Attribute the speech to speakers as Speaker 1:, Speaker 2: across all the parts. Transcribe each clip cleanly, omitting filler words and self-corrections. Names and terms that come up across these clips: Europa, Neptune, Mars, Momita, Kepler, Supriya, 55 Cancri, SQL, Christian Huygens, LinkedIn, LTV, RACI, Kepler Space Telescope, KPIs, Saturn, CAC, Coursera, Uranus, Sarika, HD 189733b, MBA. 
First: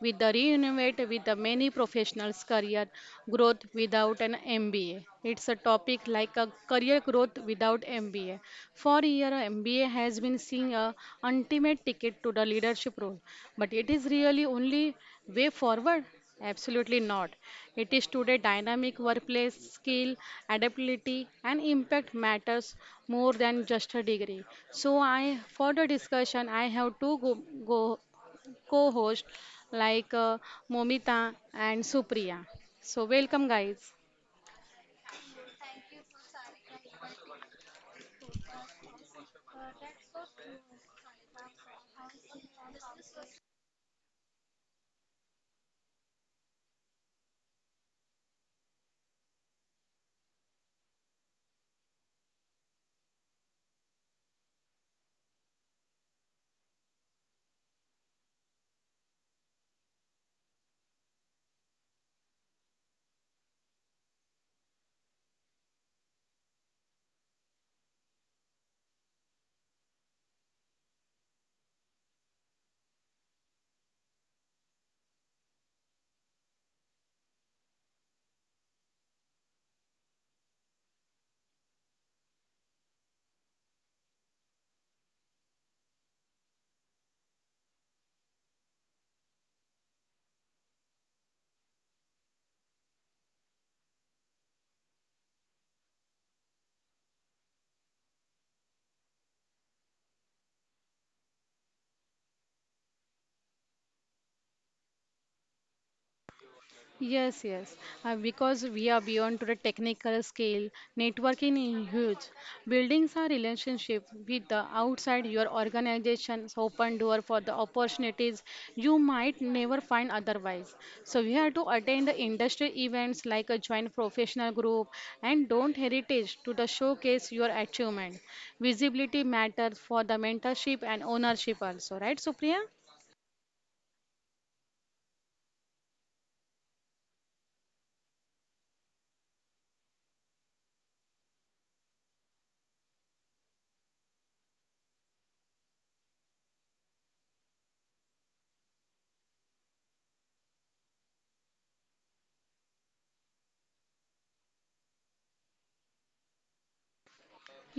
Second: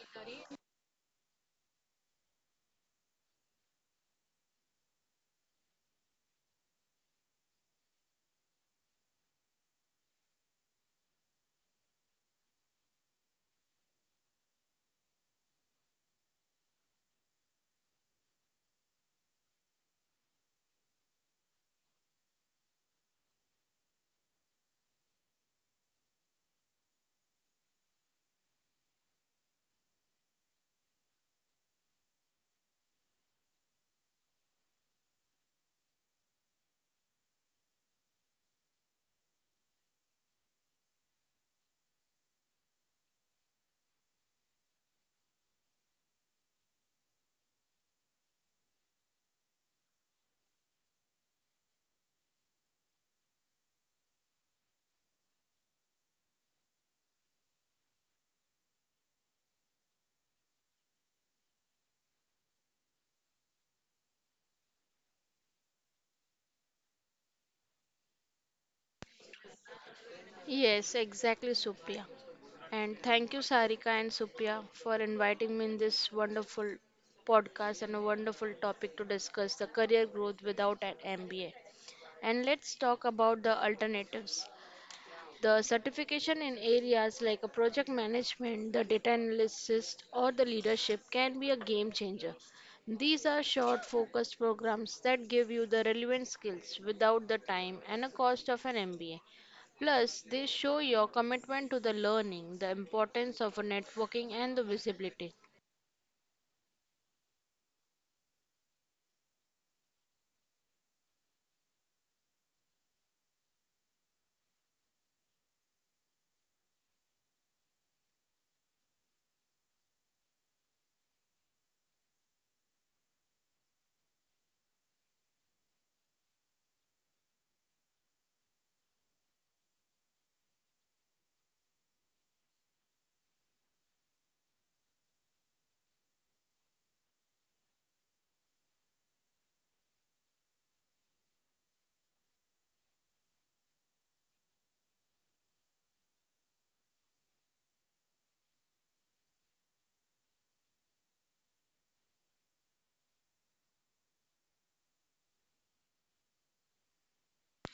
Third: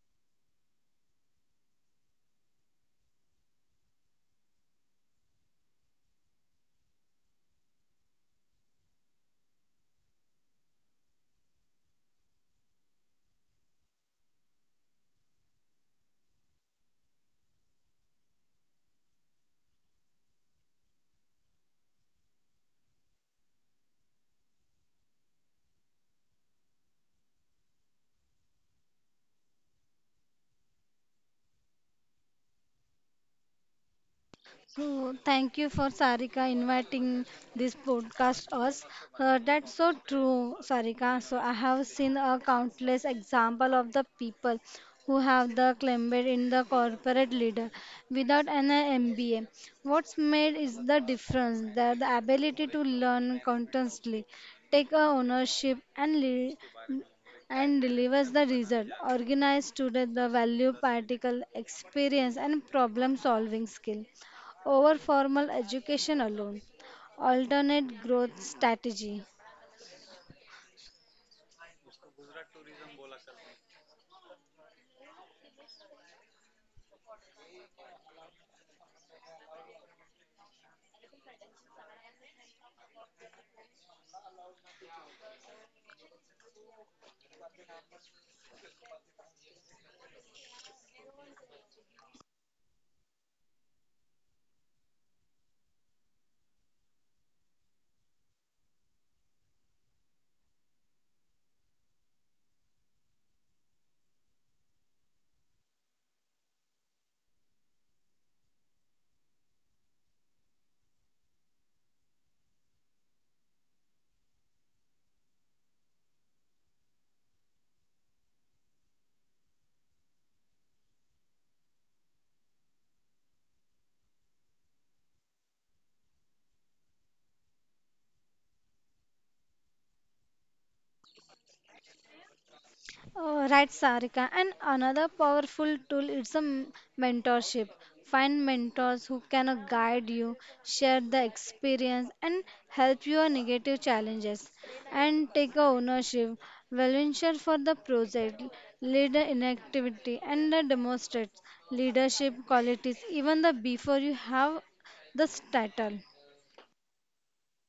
Speaker 1: with the reinvent with the many professionals career growth without an MBA. It's a topic like a career growth without MBA. For year MBA has been seeing a ultimate ticket to the leadership role, but it is really only way forward. Absolutely not. It is today dynamic workplace skill, adaptability, and impact matters more than just a degree. So, I for the discussion, I have two go, co-hosts like uh, Momita and Supriya. So, welcome, guys.
Speaker 2: So thank you for Sarika inviting this podcast us. That's so true, Sarika. So I have seen a countless example of the people who have the claimed in the corporate leader without an MBA. What's made is the difference that the ability to learn constantly, take a ownership and lead and delivers the result. Organize student the value particle experience and problem solving skill over formal education alone. Alternate growth strategy.
Speaker 3: Yes, exactly, Supriya. And thank you, Sarika and Supriya, for inviting me in this wonderful podcast and a wonderful topic to discuss the career growth without an MBA. And let's talk about the alternatives. The certification in areas like a project management, the data analysis, or the leadership can be a game changer. These are short, focused programs that give you the relevant skills without the time and a cost of an MBA. Plus, they show your commitment to the learning, the importance of a networking, and the visibility.
Speaker 1: Yes, yes. Because we are beyond to the technical scale, networking is huge. Buildings are relationship with the outside your organization's open door for the opportunities you might never find otherwise. So we have to attend the industry events like a joint professional group and don't heritage to the showcase your achievement. Visibility matters for the mentorship and ownership also, right, Supriya?
Speaker 2: Right, Sarika. And another powerful tool is a mentorship. Find mentors who can guide you, share the experience, and help your negative challenges. And take a ownership, volunteer for the project, lead in activity, and demonstrate leadership qualities even the before you have the title.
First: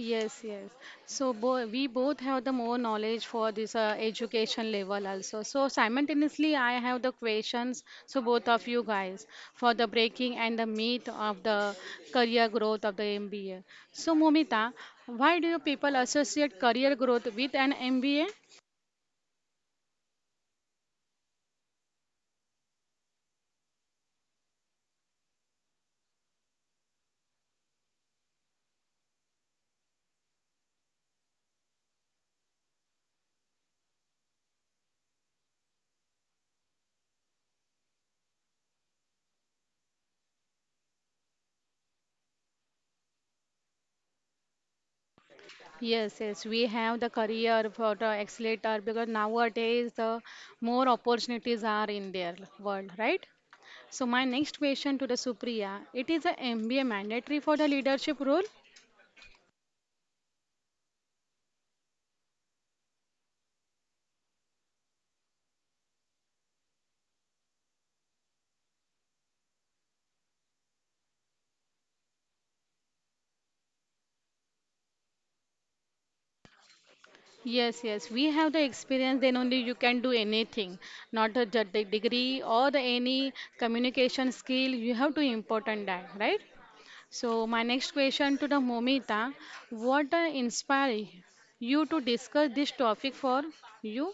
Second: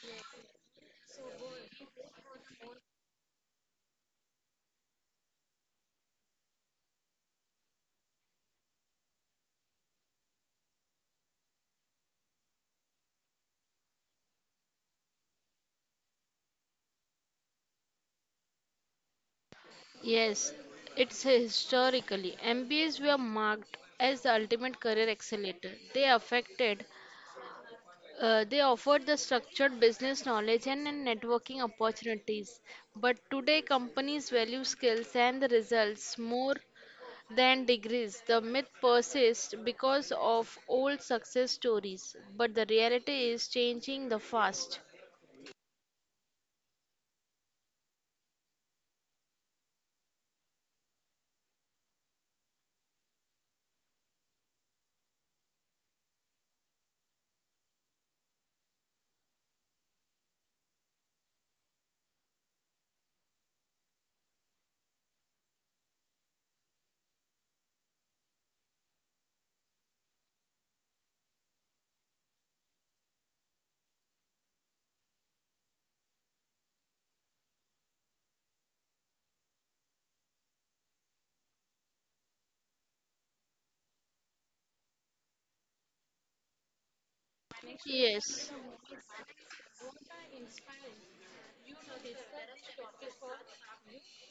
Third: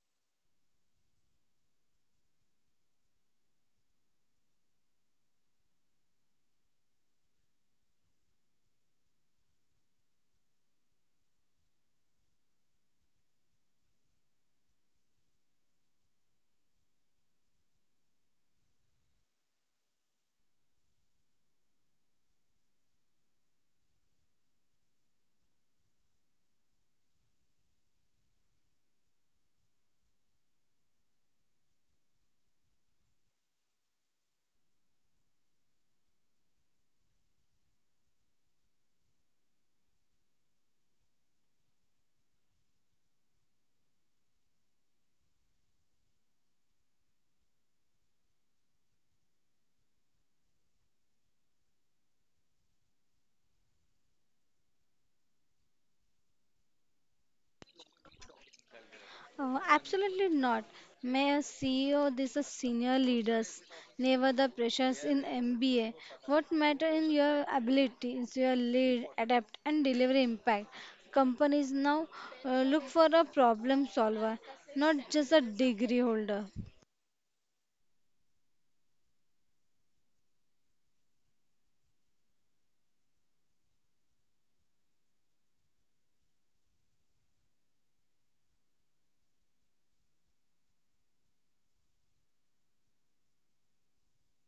Speaker 1: Yes, yes. So bo we both have the more knowledge for this education level also. So simultaneously, I have the questions. So both of you guys for the breaking and the meat of the career growth of the MBA. So Momita, why do you people associate career growth with an MBA?
Speaker 3: Yes, it's historically. MBAs were marked as the ultimate career accelerator. They offered the structured business knowledge and networking opportunities. But today, companies value skills and the results more than degrees. The myth persists because of old success stories, but the reality is changing the fast.
Speaker 1: Yes, yes, we have the career for the accelerator because nowadays the more opportunities are in their world, right? So my next question to the Supriya, it is a MBA mandatory for the leadership role?
Speaker 2: Absolutely not. Mayor, CEO, these are senior leaders. Never the pressures in MBA. What matter in your ability is your lead, adapt, and deliver impact. Companies now look for a problem solver, not just a degree holder.
Speaker 1: Yes, yes, we have the experience, then only you can do anything, not a the degree or the any communication skill, you have to important that, right? So my next
Speaker 3: Yes.
Speaker 1: question to the Momita, what inspired you to discuss this topic for you?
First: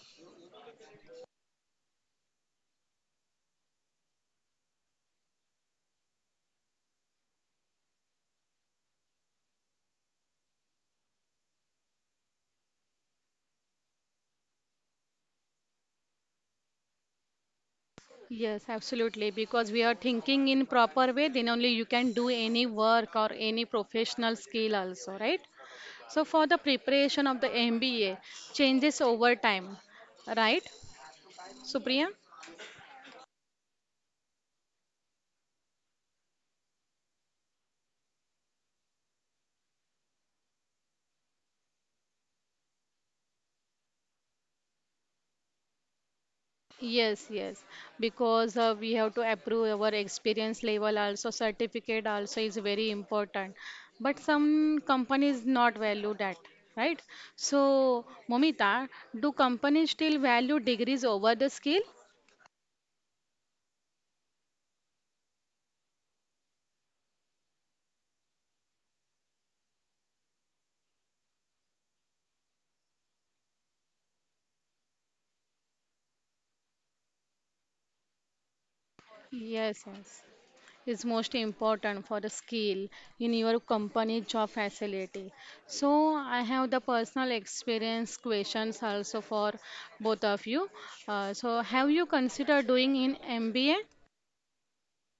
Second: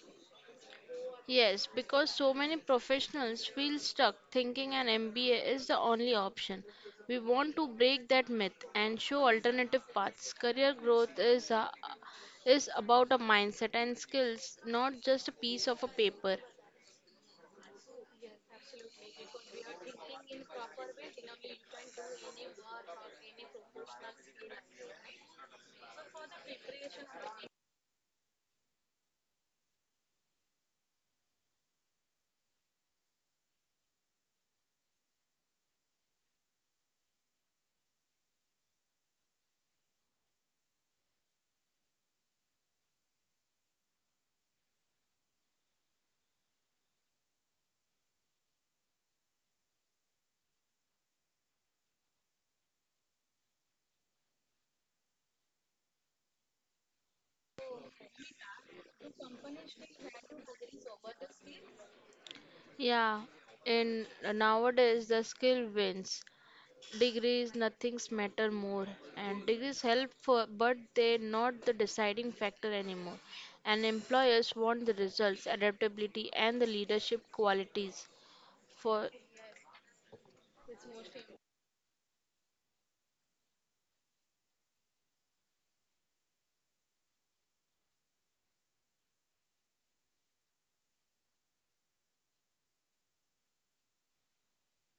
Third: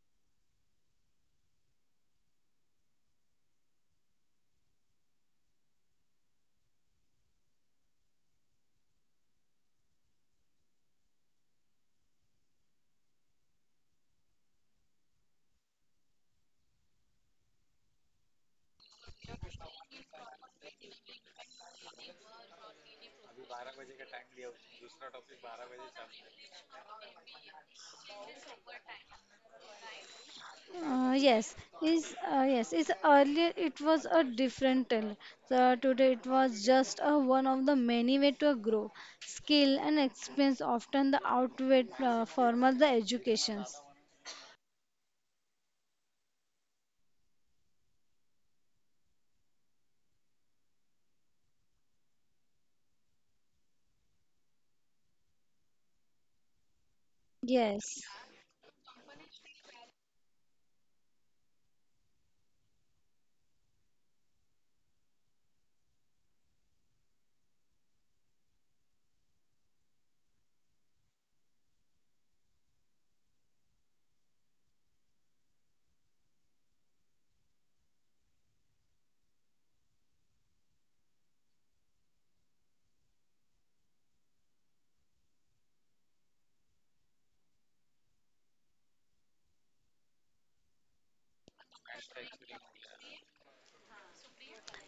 Speaker 3: Yes, because so many professionals feel stuck thinking an MBA is the only option. We want to break that myth and show alternative paths. Career growth is about a mindset and skills, not just a piece of a paper.
Speaker 1: Yes, absolutely. Because we are thinking in proper way, then only you can do any work or any professional skill also, right? So for the preparation of the MBA changes over time, right,
Speaker 2: Uh, yes,
Speaker 1: Supriya?
Speaker 2: yes, is earlier it was a different tale. So today it was just a one of the many way to grow. Skill and experience often the outweigh formal the educations.
Speaker 1: Yes, yes, because we have to approve our experience level also, certificate also is very important. But some companies not value that, right? So,
Speaker 2: Yes,
Speaker 1: Momita, do companies still value degrees over the skill?
Speaker 3: Yeah, in nowadays the skill wins. Degrees, nothing's matter more, and degrees help, but they're not the deciding factor anymore. And employers want the results, adaptability, and the leadership qualities. For
Speaker 1: Yes, yes. Is most important for the skill in your company job facility. So I have the personal experience questions also for both of you. So have you considered doing in MBA?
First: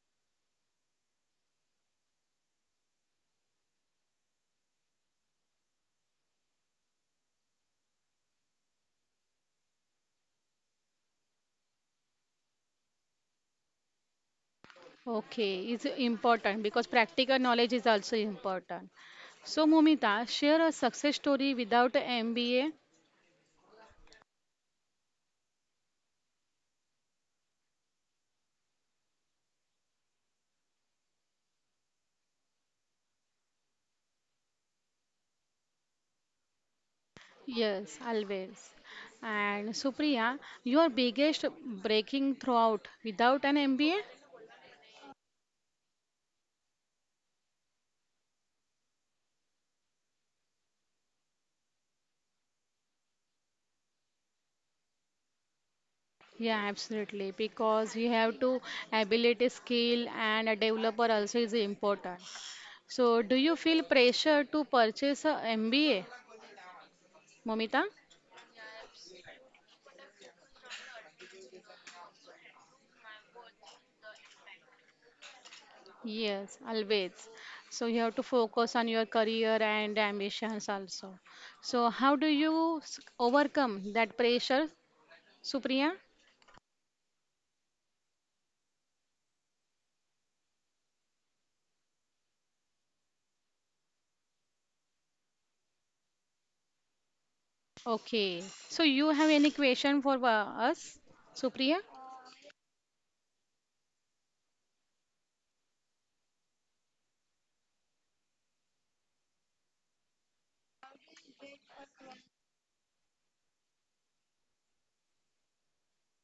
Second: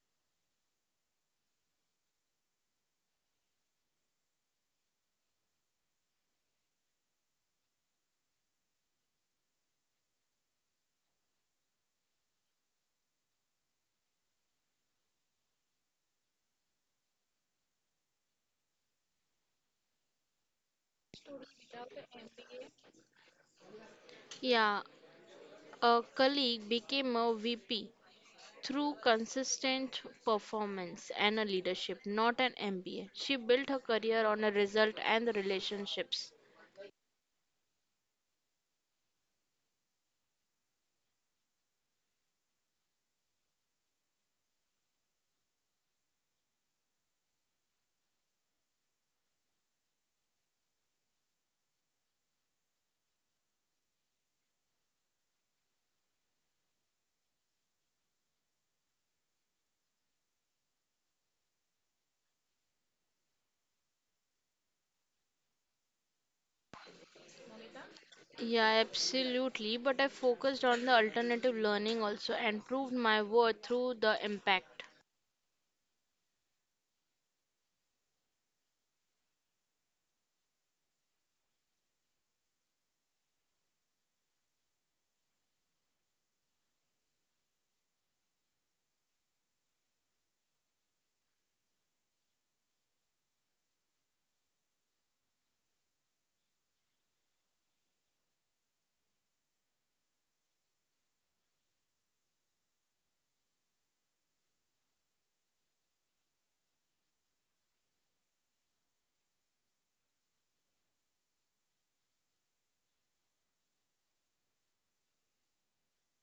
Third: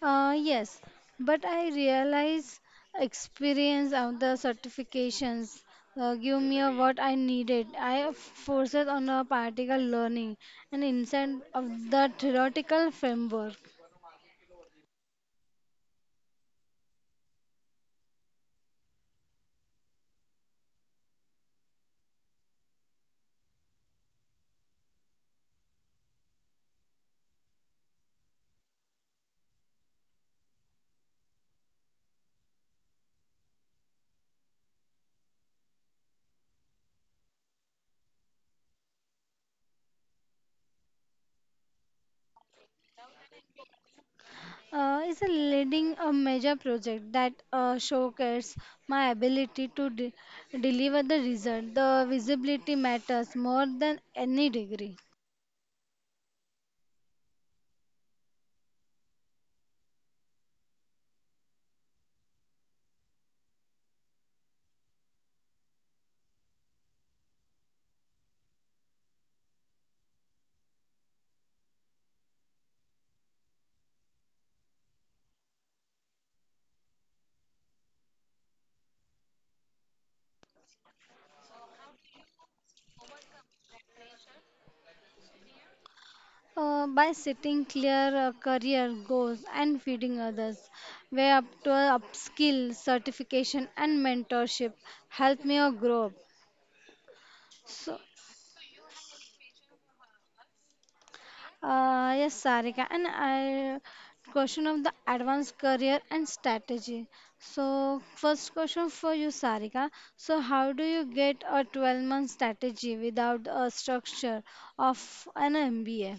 Speaker 2: yes, but I realize experience of the certifications give me a what I needed. I forces on a particle learning and inside of the theoretical framework.
Speaker 1: Okay, it's important because practical knowledge is also important. So Momita, share a success story without a MBA.
Speaker 3: yeah, a colleague became a VP through consistent performance and a leadership, not an MBA. She built her career on a result and the relationships.
Speaker 1: Yes, always. And Supriya, your biggest breaking throughout without an MBA?
Speaker 2: Is a leading a major project that showcases my ability to deliver the result. The visibility matters more than any degree.
Speaker 1: Yeah, absolutely. Because you have to ability, skill, and a developer also is important. So, do you feel pressure to purchase a MBA, Momita?
Speaker 3: Yeah, absolutely. But I focused on the alternative learning also and proved my worth through the impact.
Speaker 1: Yes, always. So you have to focus on your career and ambitions also. So how do you overcome that pressure, Supriya?
Speaker 2: By setting clear career goals and feeding others, way up to upskill, certification, and mentorship help me grow up. So
Speaker 1: Okay. So you have any question for us, Supriya?
Speaker 2: Yes, Sarika, and I question of the advanced career and strategy. So, first question for you, Sarika. So, how do you get a 12-month strategy without a structure of an MBA?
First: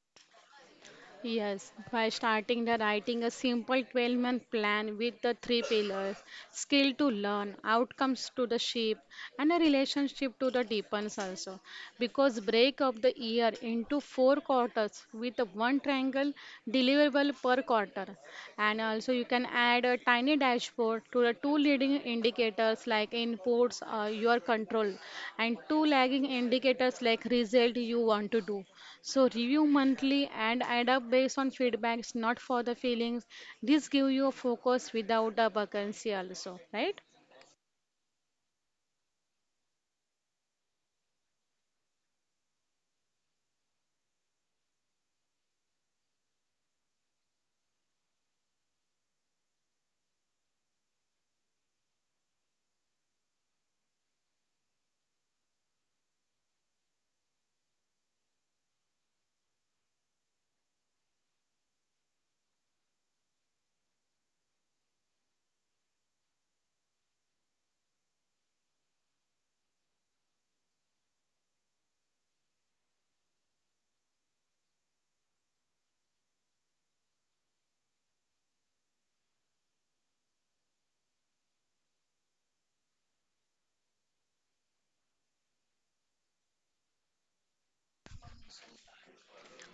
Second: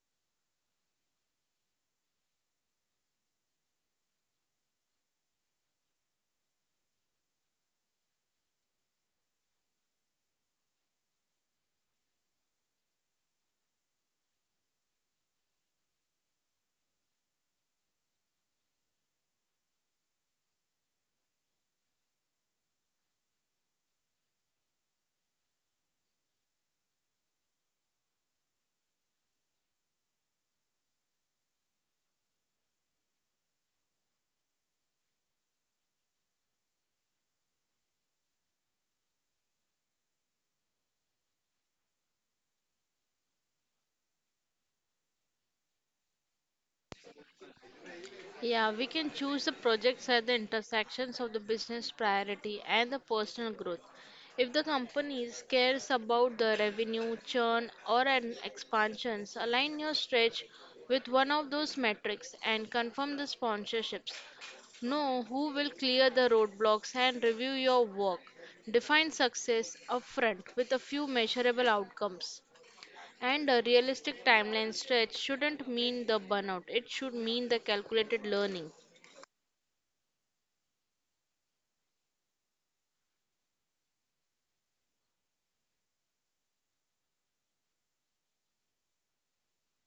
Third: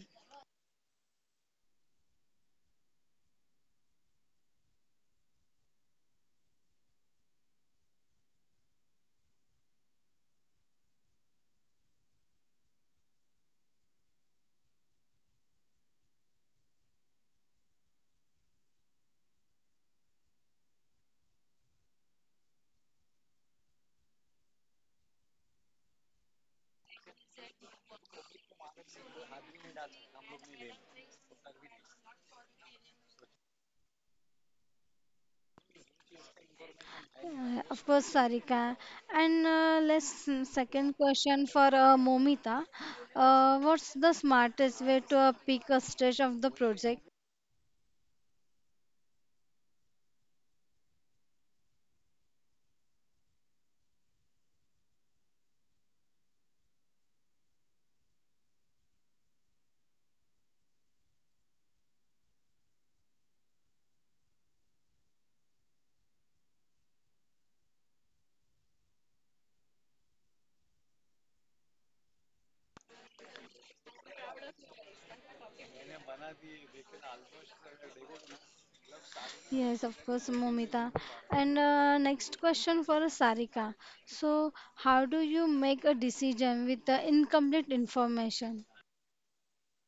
Speaker 1: Yes, by starting the writing a simple 12-month plan with the three pillars skill to learn, outcomes to the shape, and a relationship to the deepens also. Because break up the year into four quarters with a one triangle deliverable per quarter, and also so you can add a tiny dashboard to the two leading indicators like inputs, your control, and two lagging indicators like result you want to do. So review monthly and add up based on feedbacks, not for the feelings. This give you a focus without a vacancy also, right?
Speaker 2: Of course, Sarika. And let's second question for Momita. What's the smartest way to pick a stage of the project.
Speaker 3: Yeah, we can choose the projects at the intersections of the business priority and the personal growth. If the company cares about the revenue, churn, or an expansions, align your stretch with one of those metrics and confirm the sponsorships. Know who will clear the roadblocks and review your work. Define success upfront with a few measurable outcomes. And a realistic timeline stretch shouldn't mean the burnout, it should mean the calculated learning.
Speaker 2: Yes, of course, Momita. And next question for Sarika. So, how do you make a decision with the incomplete information?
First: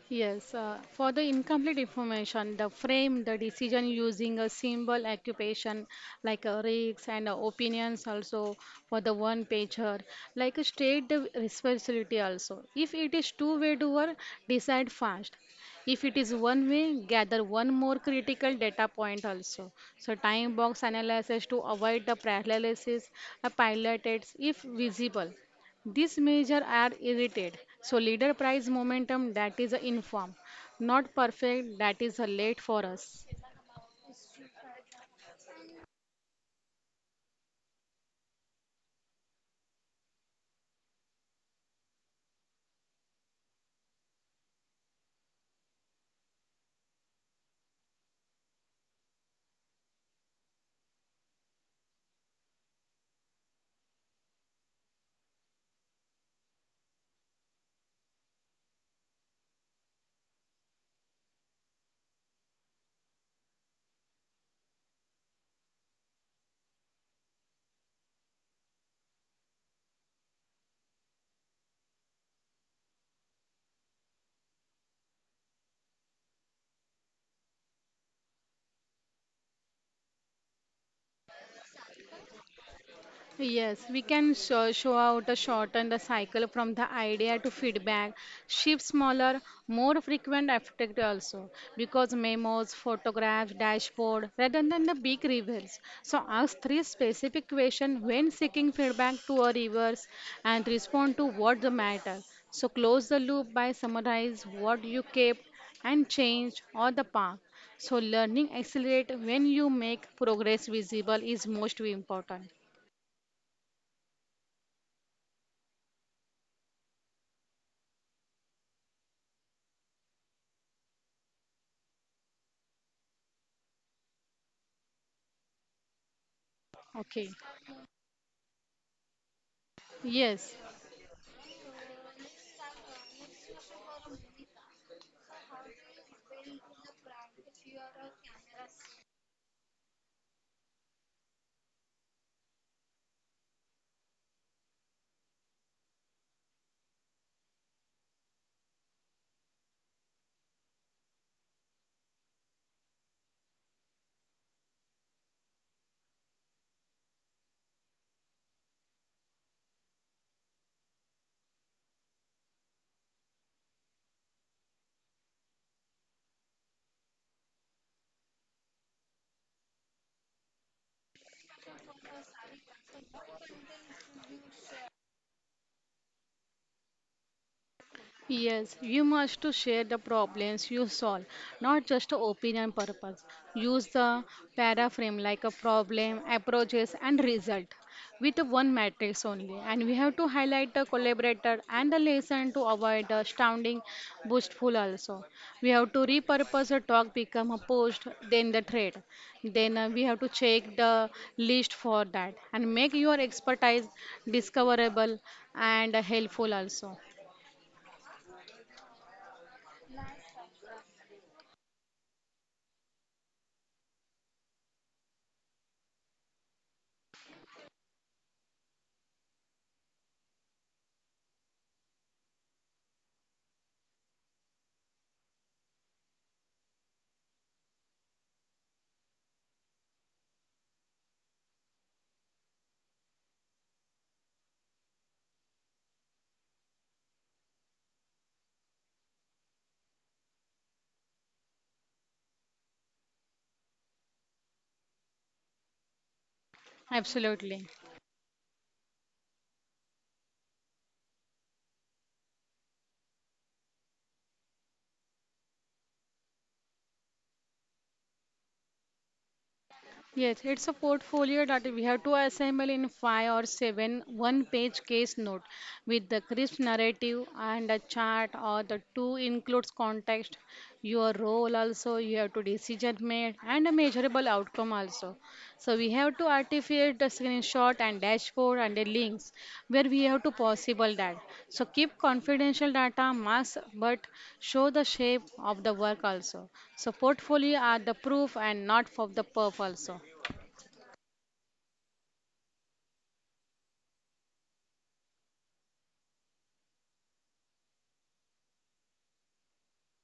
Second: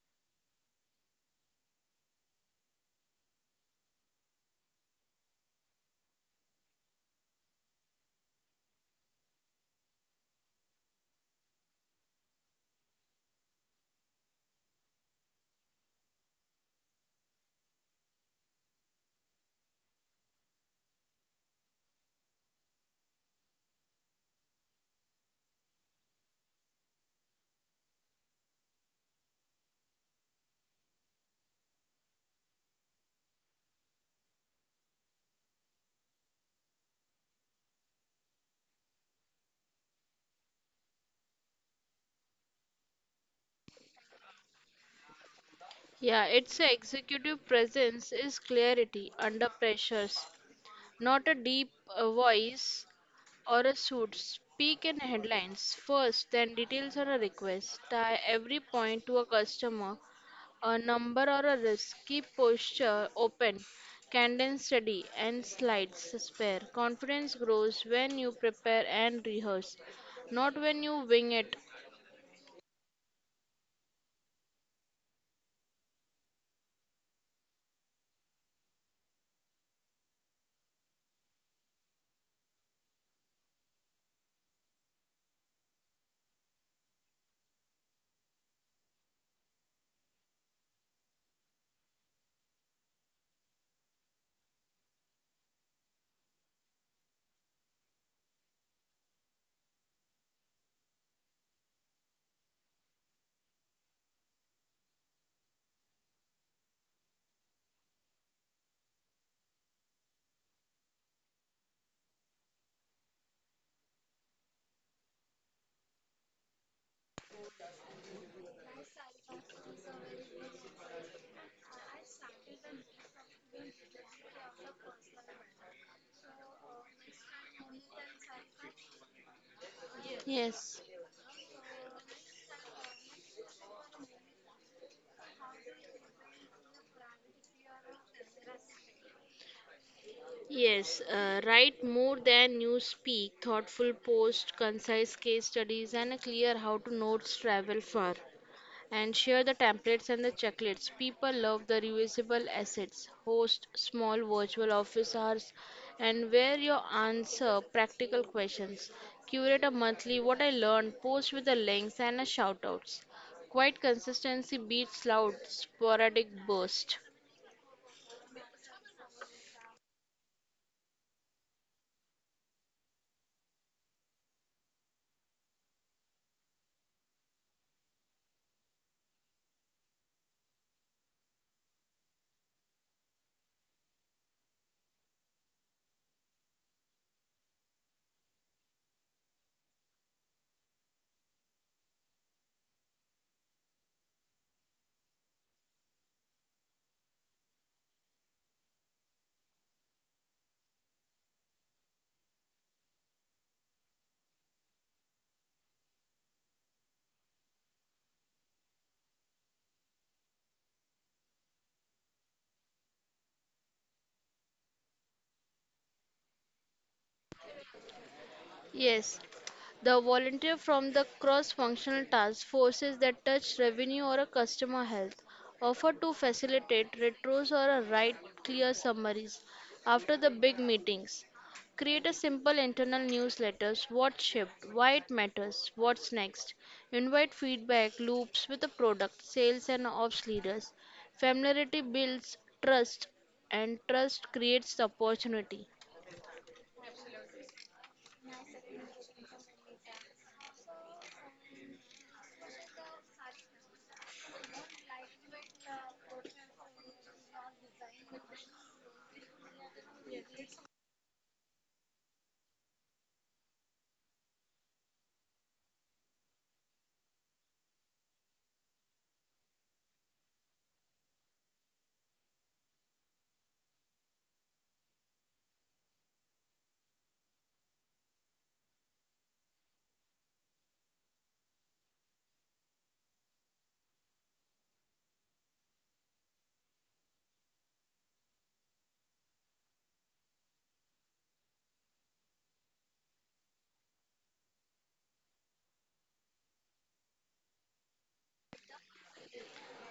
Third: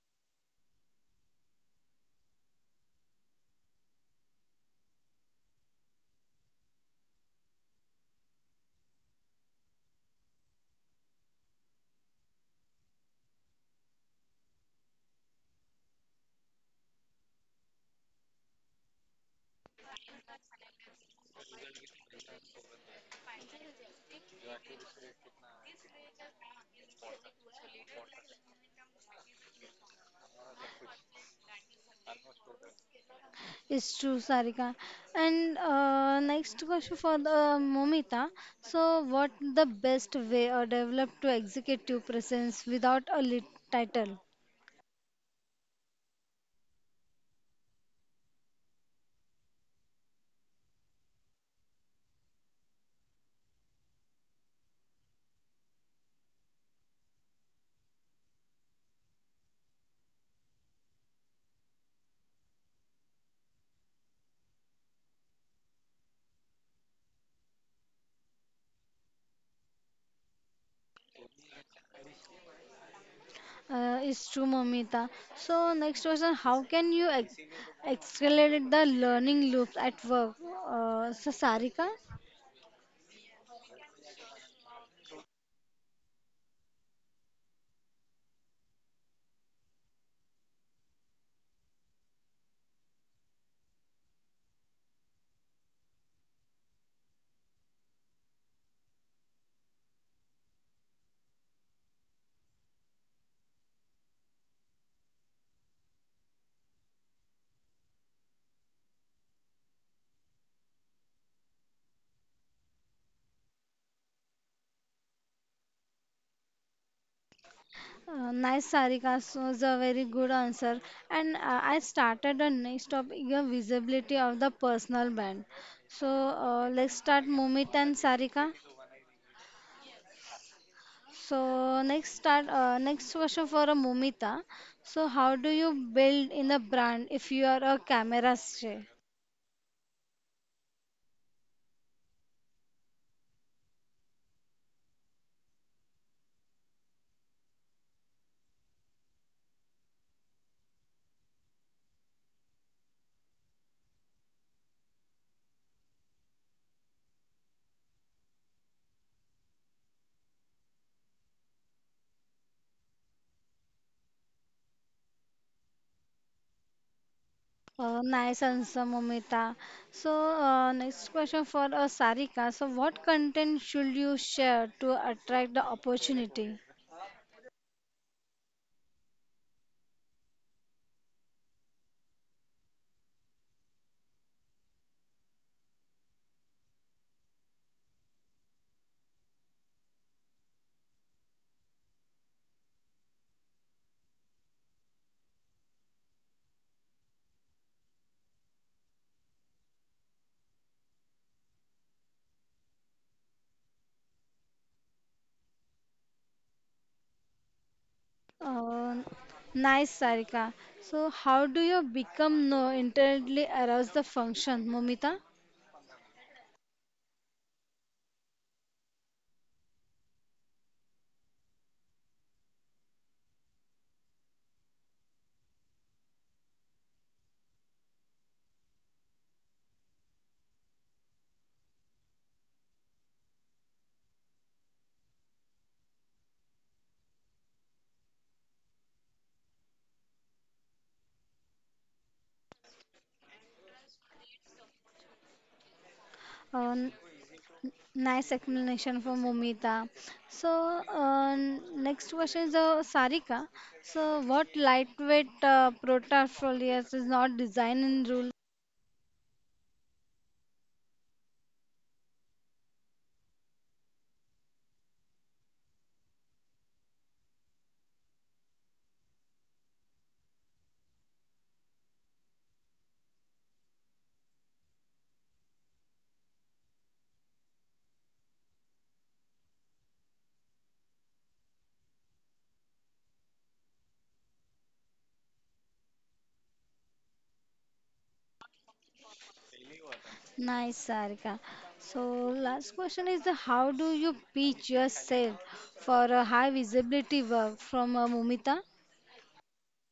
Speaker 1: Yes, for the incomplete information, the frame, the decision using a symbol occupation like a rigs and opinions also for the one pager, like a state the responsibility also. If it is two-way doer, decide fast. If it is one way, gather one more critical data point also. So time box analysis to avoid the paralysis, a pilot it's if visible. These measures are irritated. So leader price momentum that is a inform. Not perfect that is a late for us.
Speaker 2: It's true, Sarika. And next question for the Momita. So, what the best way or develop to executive presence without a lit title?
Speaker 3: Yeah, it's a executive presence is clarity under pressures, not a deep voice or a suit. Speak in headlines first, then details or a request. Tie every point to a customer a number or a risk. Keep posture open, cadence steady, and slides spare. Confidence grows when you prepare and rehearse, not when you wing it.
Speaker 2: It's true, Momita. So, next question, how can you ex accelerate the learning loops at work? Sarika?
Speaker 1: Yes, we can show out a shorten the cycle from the idea to feedback, shift smaller, more frequent effect also because memos, photographs, dashboard rather than the big reveals. So ask three specific questions when seeking feedback to a reverse and respond to what the matter. So close the loop by summarize what you kept and changed or the path. So learning accelerate when you make progress visible is most important.
Speaker 2: Nice, Sarika. So it's a very good answer. And I started a next topic, visibility of the personal brand. So let's
Speaker 1: Okay.
Speaker 2: start Momita and Sarika.
Speaker 1: Yes.
Speaker 3: Yes.
Speaker 2: So next start next question for Momita. So how do you build in a brand if you are a camera shy?
Speaker 3: Yes, write more than you speak, thoughtful post, concise case studies, and a clear how to notes travel far. And share the templates and the checklists. People love the reusable assets, host small virtual office hours, and where you answer practical questions. Curate a monthly what I learned, post with the links and the shoutouts. Quite consistency beats loud sporadic burst.
Speaker 2: Nice answer, Momita. So next question for Sarika. So what content should you share to attract the opportunity?
Speaker 1: Yes, you must to share the problems you solve, not just opinion purpose. Use the paraframe like a problem, approaches and result with one matrix only. And we have to highlight the collaborator and the lesson to avoid the astounding boastful also. We have to repurpose a talk become a post, then the thread. Then we have to check the list for that and make your expertise discoverable and helpful also.
Speaker 2: Uh, Nice, Sarika. So, how do you become no internally arouse the function, Momita?
Speaker 3: Yes, the volunteer from the cross-functional task forces that touch revenue or a customer health offer to facilitate retros or a write clear summaries after the big meetings. Create a simple internal newsletters, what shipped, why it matters, what's next. Invite feedback loops with the product, sales and ops leaders. Familiarity builds trust and trust creates opportunity.
Speaker 2: Uh,
Speaker 1: Absolutely.
Speaker 2: Nice explanation for Momita. So, next question is Sarika. So, what lightweight protopholias is not designed in rule?
Speaker 1: Yes, it's a portfolio that we have to assemble in five or seven one page case note with the crisp narrative and a chart or the two includes context, your role also, you have to decision made and a measurable outcome also. So we have to articulate the screenshot and dashboard and the links where we have to possible that. So keep confidential data mass but show the shape of the work also. So portfolio are the proof and not for the perf also.
Speaker 2: Nice, Sarika. So, last question is the how do you pitch yourself for a high visibility work from Momita?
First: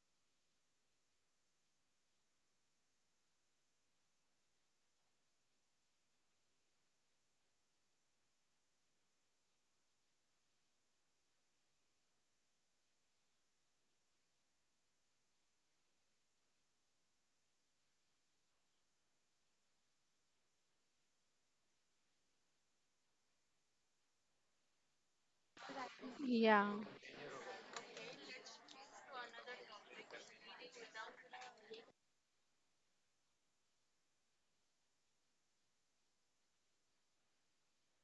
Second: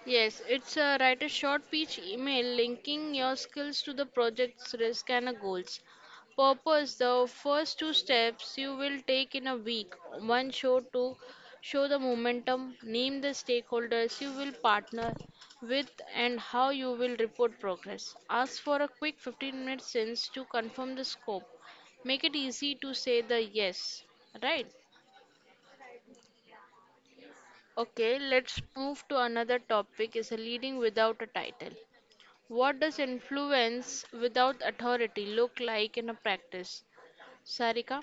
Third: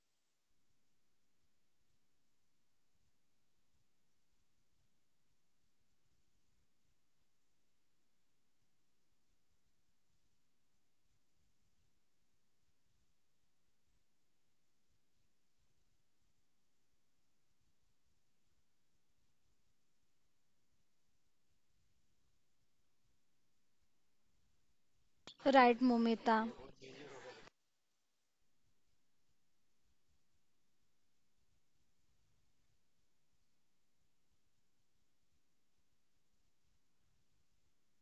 Speaker 3: Yes, it's write a short pitch email linking your skills to the project's risk and goals. Purpose the first two steps you will take in a week. One show to show the momentum, name the stakeholders you will partner with, and how you will report progress. Ask for a quick 15-minute sense to confirm the scope. Make it easy to say the yes, right?
Speaker 2: Right, Momita.
Speaker 1: Yeah.
Speaker 3: Okay, let's move to another topic is a leading without a title. What does influence without authority look like in a practice? Sarika?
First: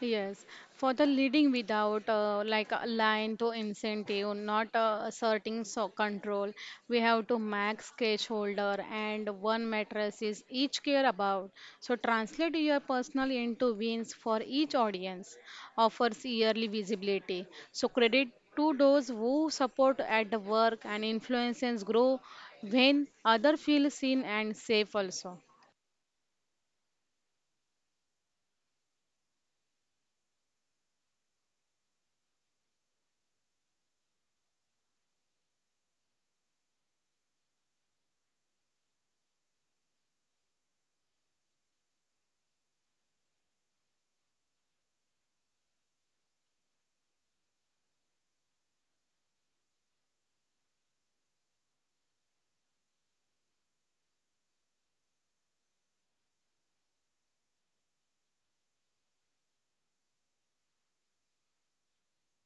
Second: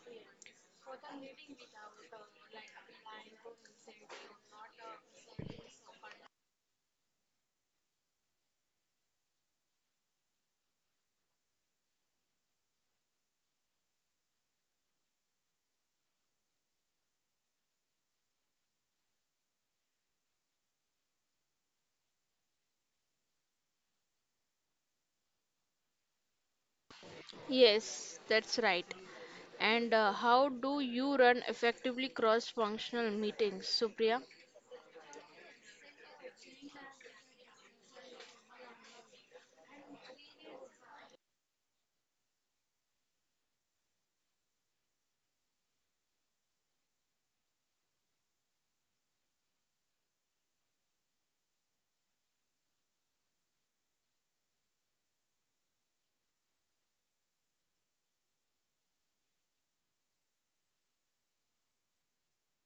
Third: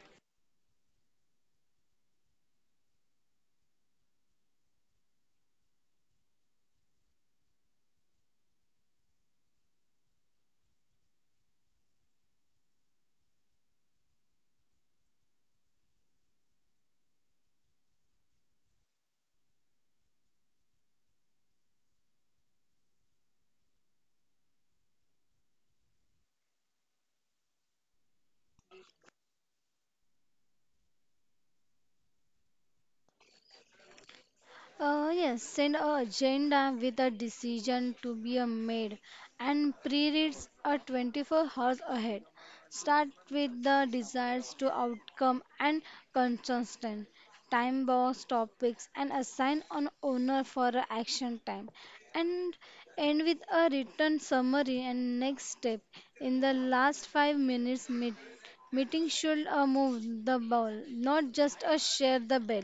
Speaker 1: Yes, for the leading without like a line to incentive, not asserting so control, we have to max cage holder and one mattress is each care about. So translate your personal into wins for each audience, offers yearly visibility. So credit to those who support at the work and influences grow when other feel seen and safe also.
Speaker 3: Yes, that's right. And how do you run effectively cross functional meetings, Supriya?
Speaker 2: Yes, send a agenda with a decision to be made and pre-reads a 24 hours ahead. Start with the desires to outcome and consistent time box topics and assign an owner for a action time and end with a written summary and next step in the last 5 minutes meeting should move the ball not just a share the bell.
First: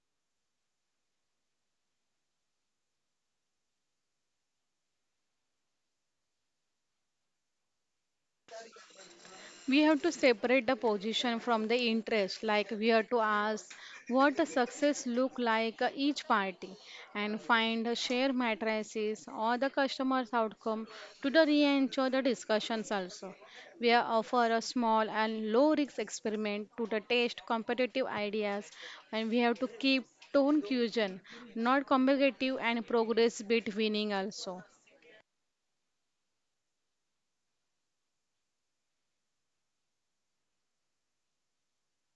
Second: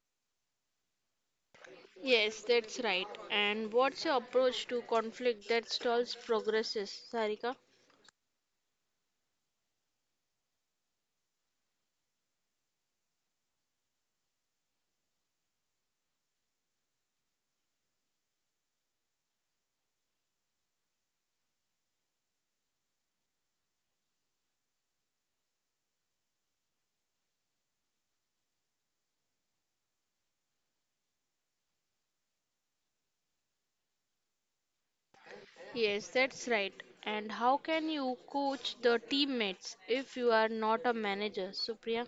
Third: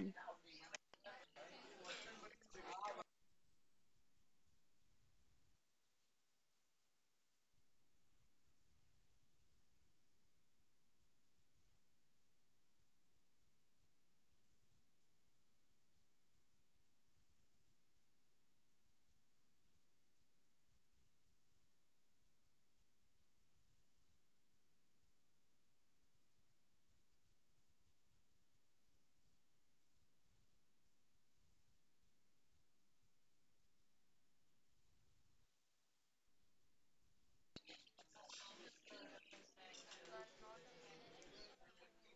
Speaker 3: Yes, that's right. And what's your approach to conflict that stalls progresses, Sarika?
Speaker 1: We have to separate the position from the interest like we have to ask what the success look like each party and find a share matrices or the customer's outcome to the re-ensure the discussions also we are offer a small and low risk experiment to the test competitive ideas and we have to keep tone fusion not combative and progress bit winning also.
Speaker 3: Yes, that's right. And how can you coach the teammates if you are not a manager, Supriya?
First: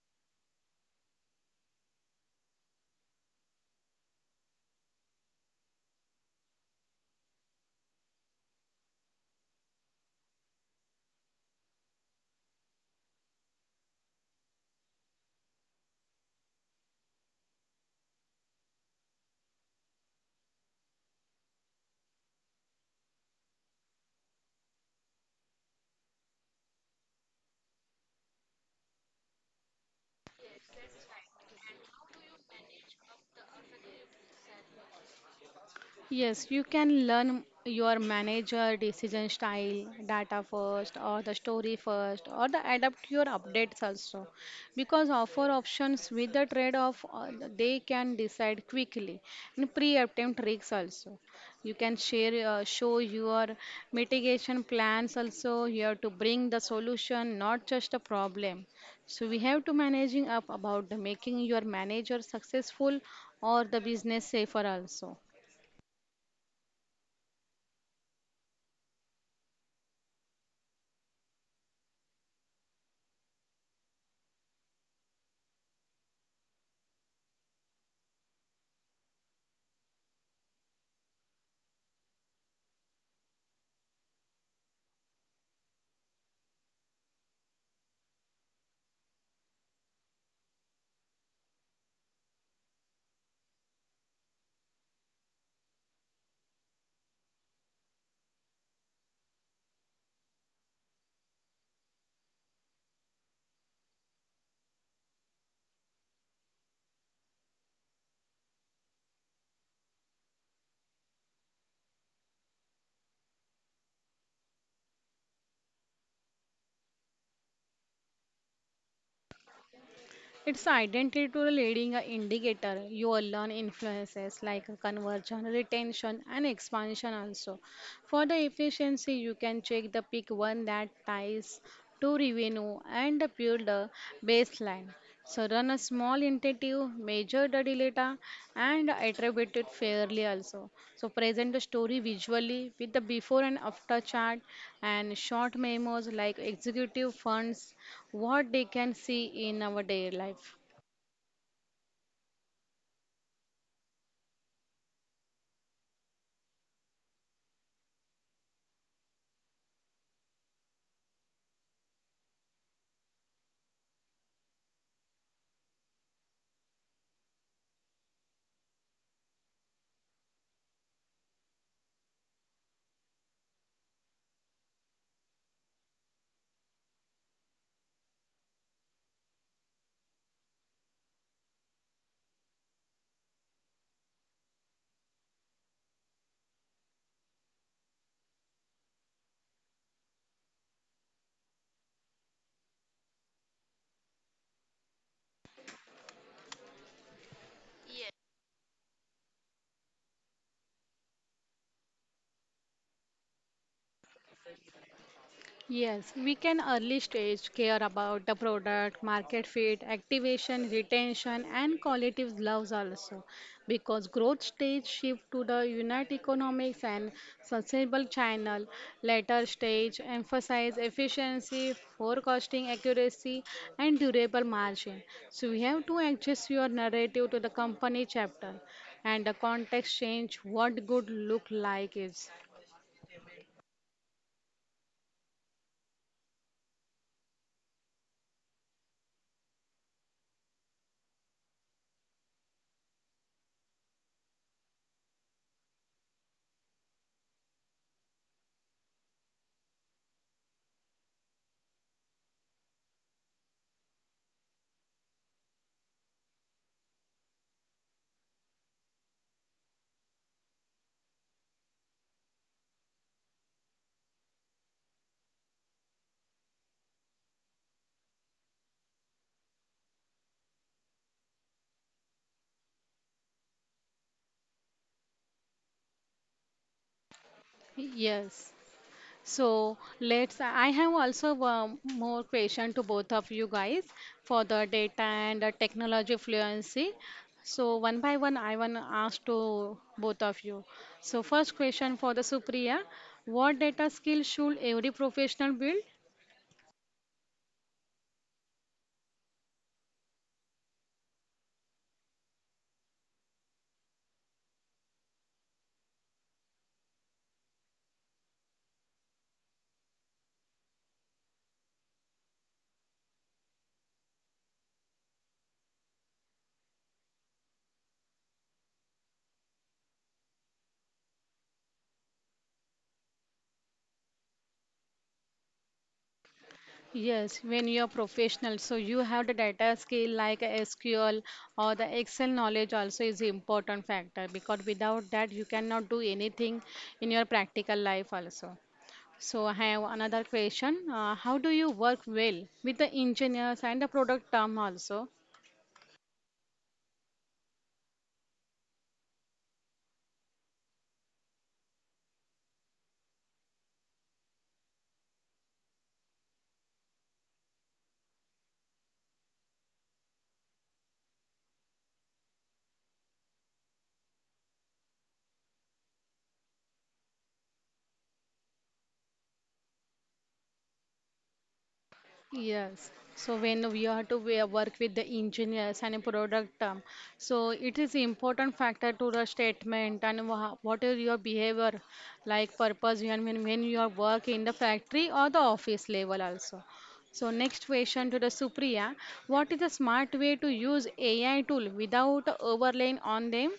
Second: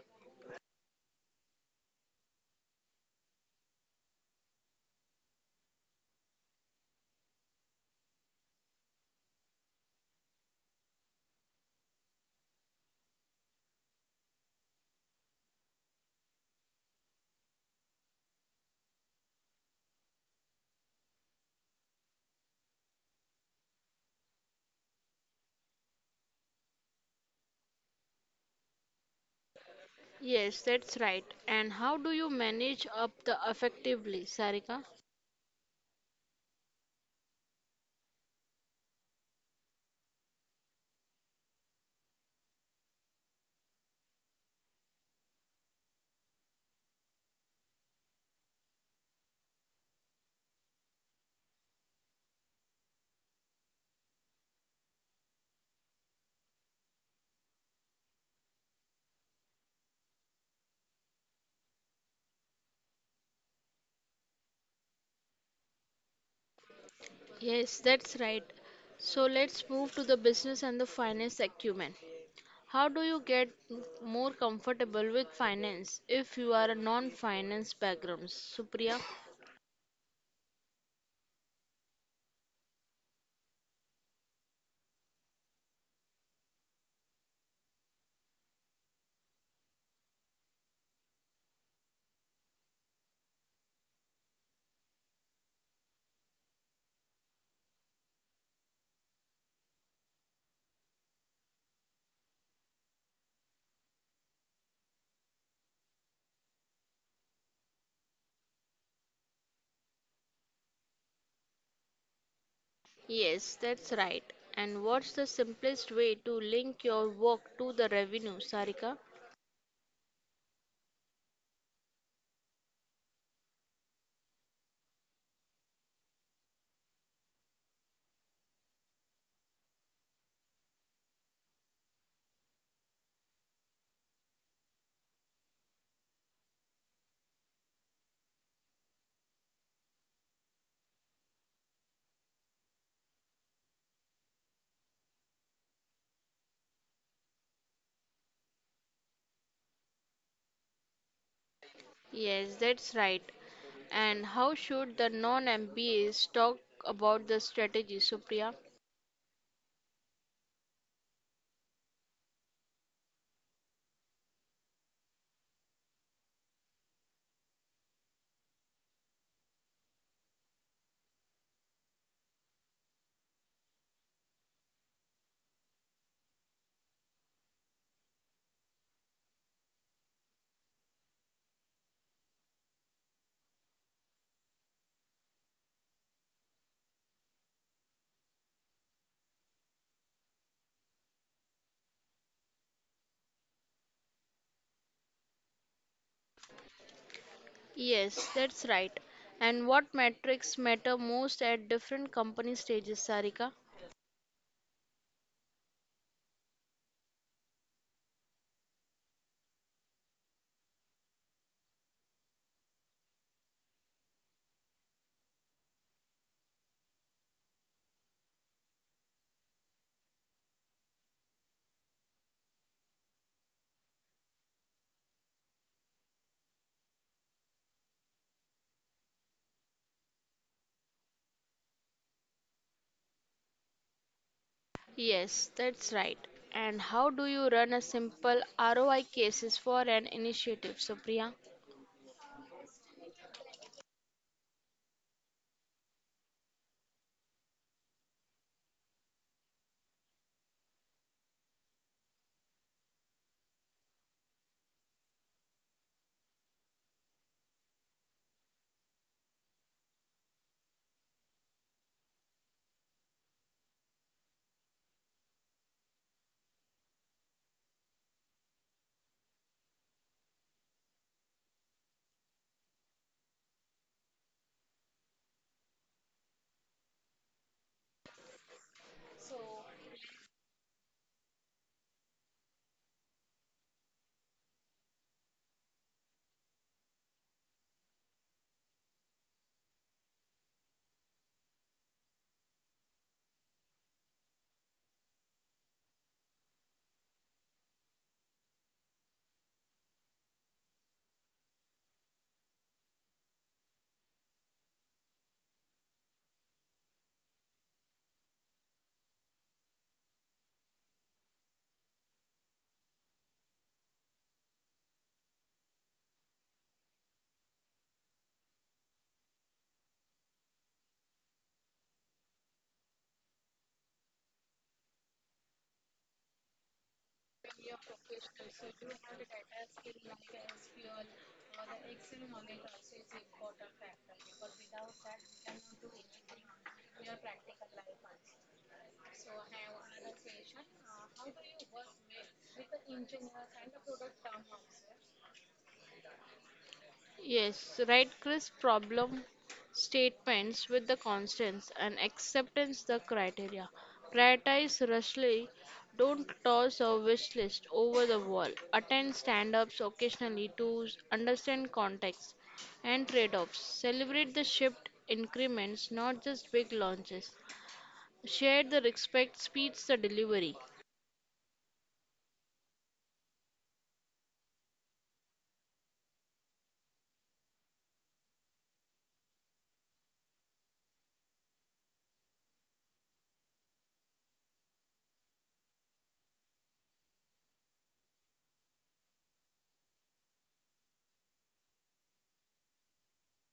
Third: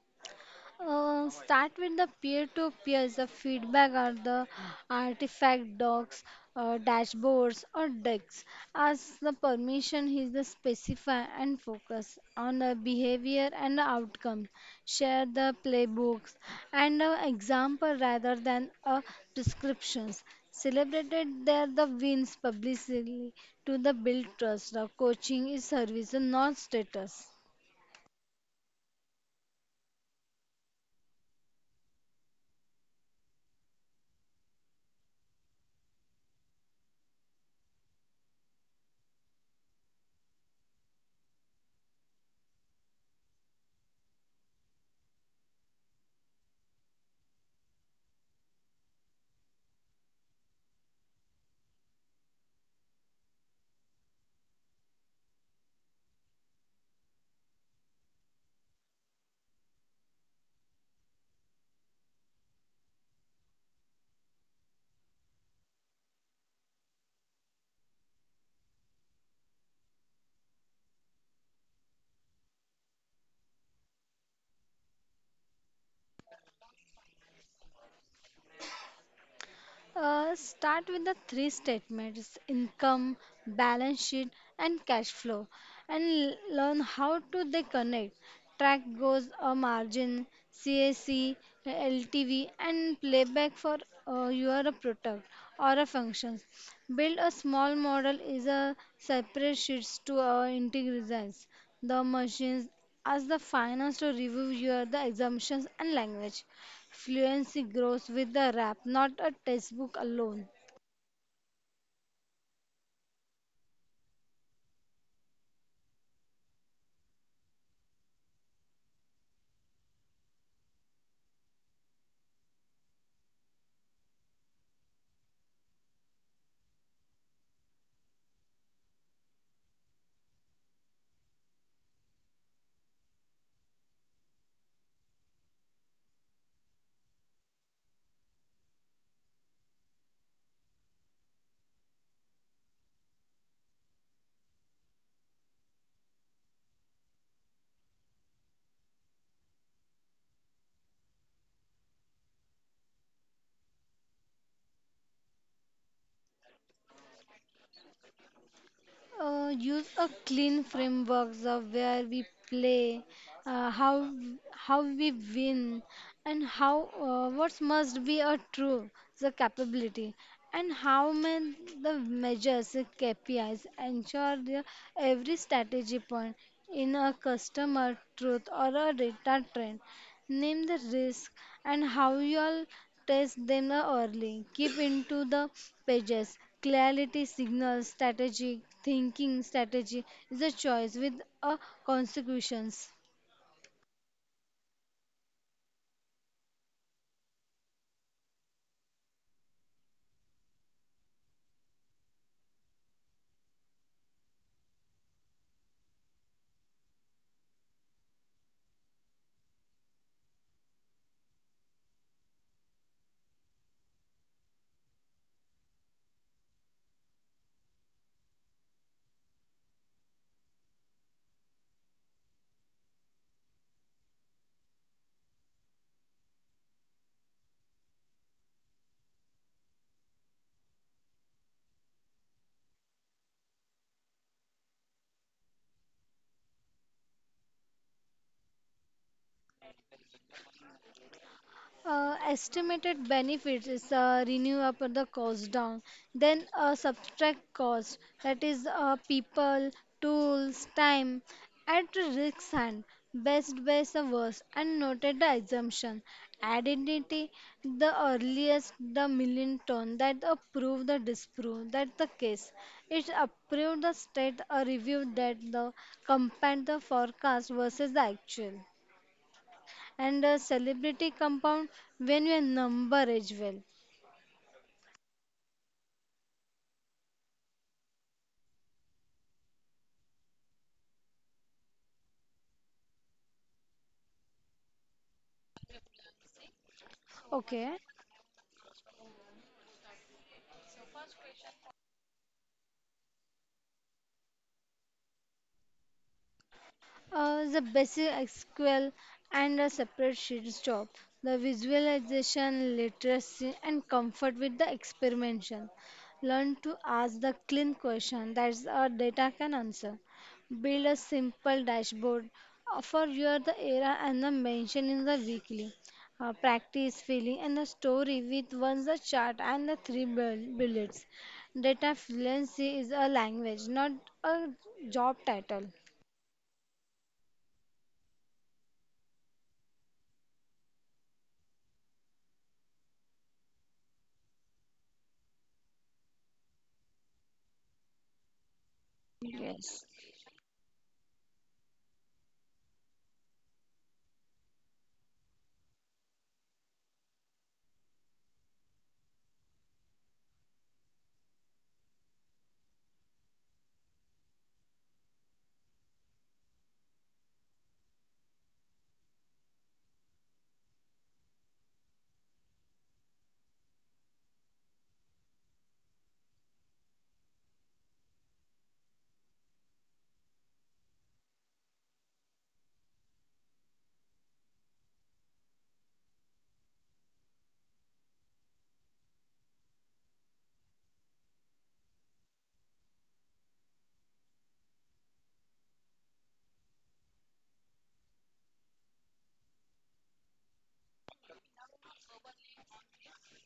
Speaker 2: Start with the peer-to-peer, the feedback or the artifact docs, dashboards or decks. As the permission is the specify and focus on the behavior and the outcome. Share the playbooks and the example rather than prescriptions. Celebrated there the wins publicly to the build trust. The coaching is service, not status.
Speaker 3: Yes, that's right. And how do you manage up the effectively, Sarika?
Speaker 1: Yes, you can learn your manager decision style, data first, or the story first, or the adapt your updates also. Because offer options with the trade off, they can decide quickly. And pre attempt risks also. You can share, show your mitigation plans also. You have to bring the solution, not just a problem. So we have to managing up about the making your manager successful or the business safer also.
Speaker 3: Yes, that's right. So let's move to the business and the finance acumen. How do you get more comfortable with finance if you are a non-finance background, Supriya?
Speaker 2: Start with the three statements income, balance sheet, and cash flow, and learn how to they connect. Track goals, a margin, CAC, LTV, and playback for your product or a function. Build a small model is a separate sheets to integrate results. The machines ask the finance to review your the assumptions and language. Fluency grows with the rap, not a textbook alone.
Speaker 3: Yes, that's right. And what's the simplest way to link your work to the revenue, Sarika?
Speaker 1: It's identity to the leading a indicator. You will learn influences like conversion, retention, and expansion also. For the efficiency, you can check the pick one that ties to revenue and the pure the baseline. So run a small initiative, measure the data, and attribute it fairly also. So present the story visually with the before and after chart and short memos like executive funds, what they can see in our daily life.
Speaker 3: Yes, that's right. And how should the non-MBAs talk about the strategy, Supriya?
Speaker 2: Use a clean framework of where we play, uh, how how we win, and how what must be a true the capability, and how may the measures the KPIs ensure the, every strategy point in a customer truth or a data trend. Name the risk and how you'll test them early. Keep into the pages. Clarity signals, strategic thinking strategy is a choice with a consequences.
Speaker 3: Yes, that's right. And what metrics matter most at different company stages, Sarika?
Speaker 1: Yes, we can early stage care about the product, market fit, activation, retention, and quality loves also because growth stage shift to the unit economics and sustainable channel. Later stage emphasize efficiency, forecasting accuracy, and durable margin. So we have to adjust your narrative to the company chapter and the context change what good look like is.
Speaker 3: Yes, that's right. And how do you run a simple ROI cases for an initiative, Supriya?
Speaker 2: Estimated benefits is renew up the cost down. Then subtract cost that is people, tools, time at risk hand best the worst and noted the assumption identity the earliest the million ton that approve the disprove that the case it approved the state a review that the compare the forecast versus the actual and a celebrity compound when your number is well.
Speaker 1: Yes. So let's. I have also more question to both of you guys for the data and the technology fluency. So
Speaker 2: Okay.
Speaker 1: one by one, I want to ask to both of you. So first question for the Supriya: What data skill should every professional build?
Speaker 2: The basic SQL and a separate sheets job, the visualization, literacy, and comfort with the experimentation. Learn to ask the clean question that our data can answer. Build a simple dashboard for your the era and the mention in the weekly. Practice filling and the story with once the chart and the three bullets. Data fluency is a language, not a job title.
Speaker 1: Yes, when you are professional, so you have the data skill like SQL or the Excel knowledge also is important factor because without that you cannot do anything in your practical life also. So I have
Speaker 2: Yes.
Speaker 1: another question. How do you work well with the engineers and the product team also?
Speaker 3: Yes, write crisp problem statements with the constants and acceptance the criteria. Prioritize rushly. Don't toss a wish list over the wall. Attend stand ups occasionally to understand context and trade offs. Celebrate the shipped increments, not just big launches. Share the respect speeds the delivery.
Speaker 1: Yes. So when we have to we work with the engineers and product team, so it is important factor to the statement and what is your behavior, like purpose when you are work in the factory or the office level also. So next question to the Supriya, what is the smart way to use AI tool without overlaying on them?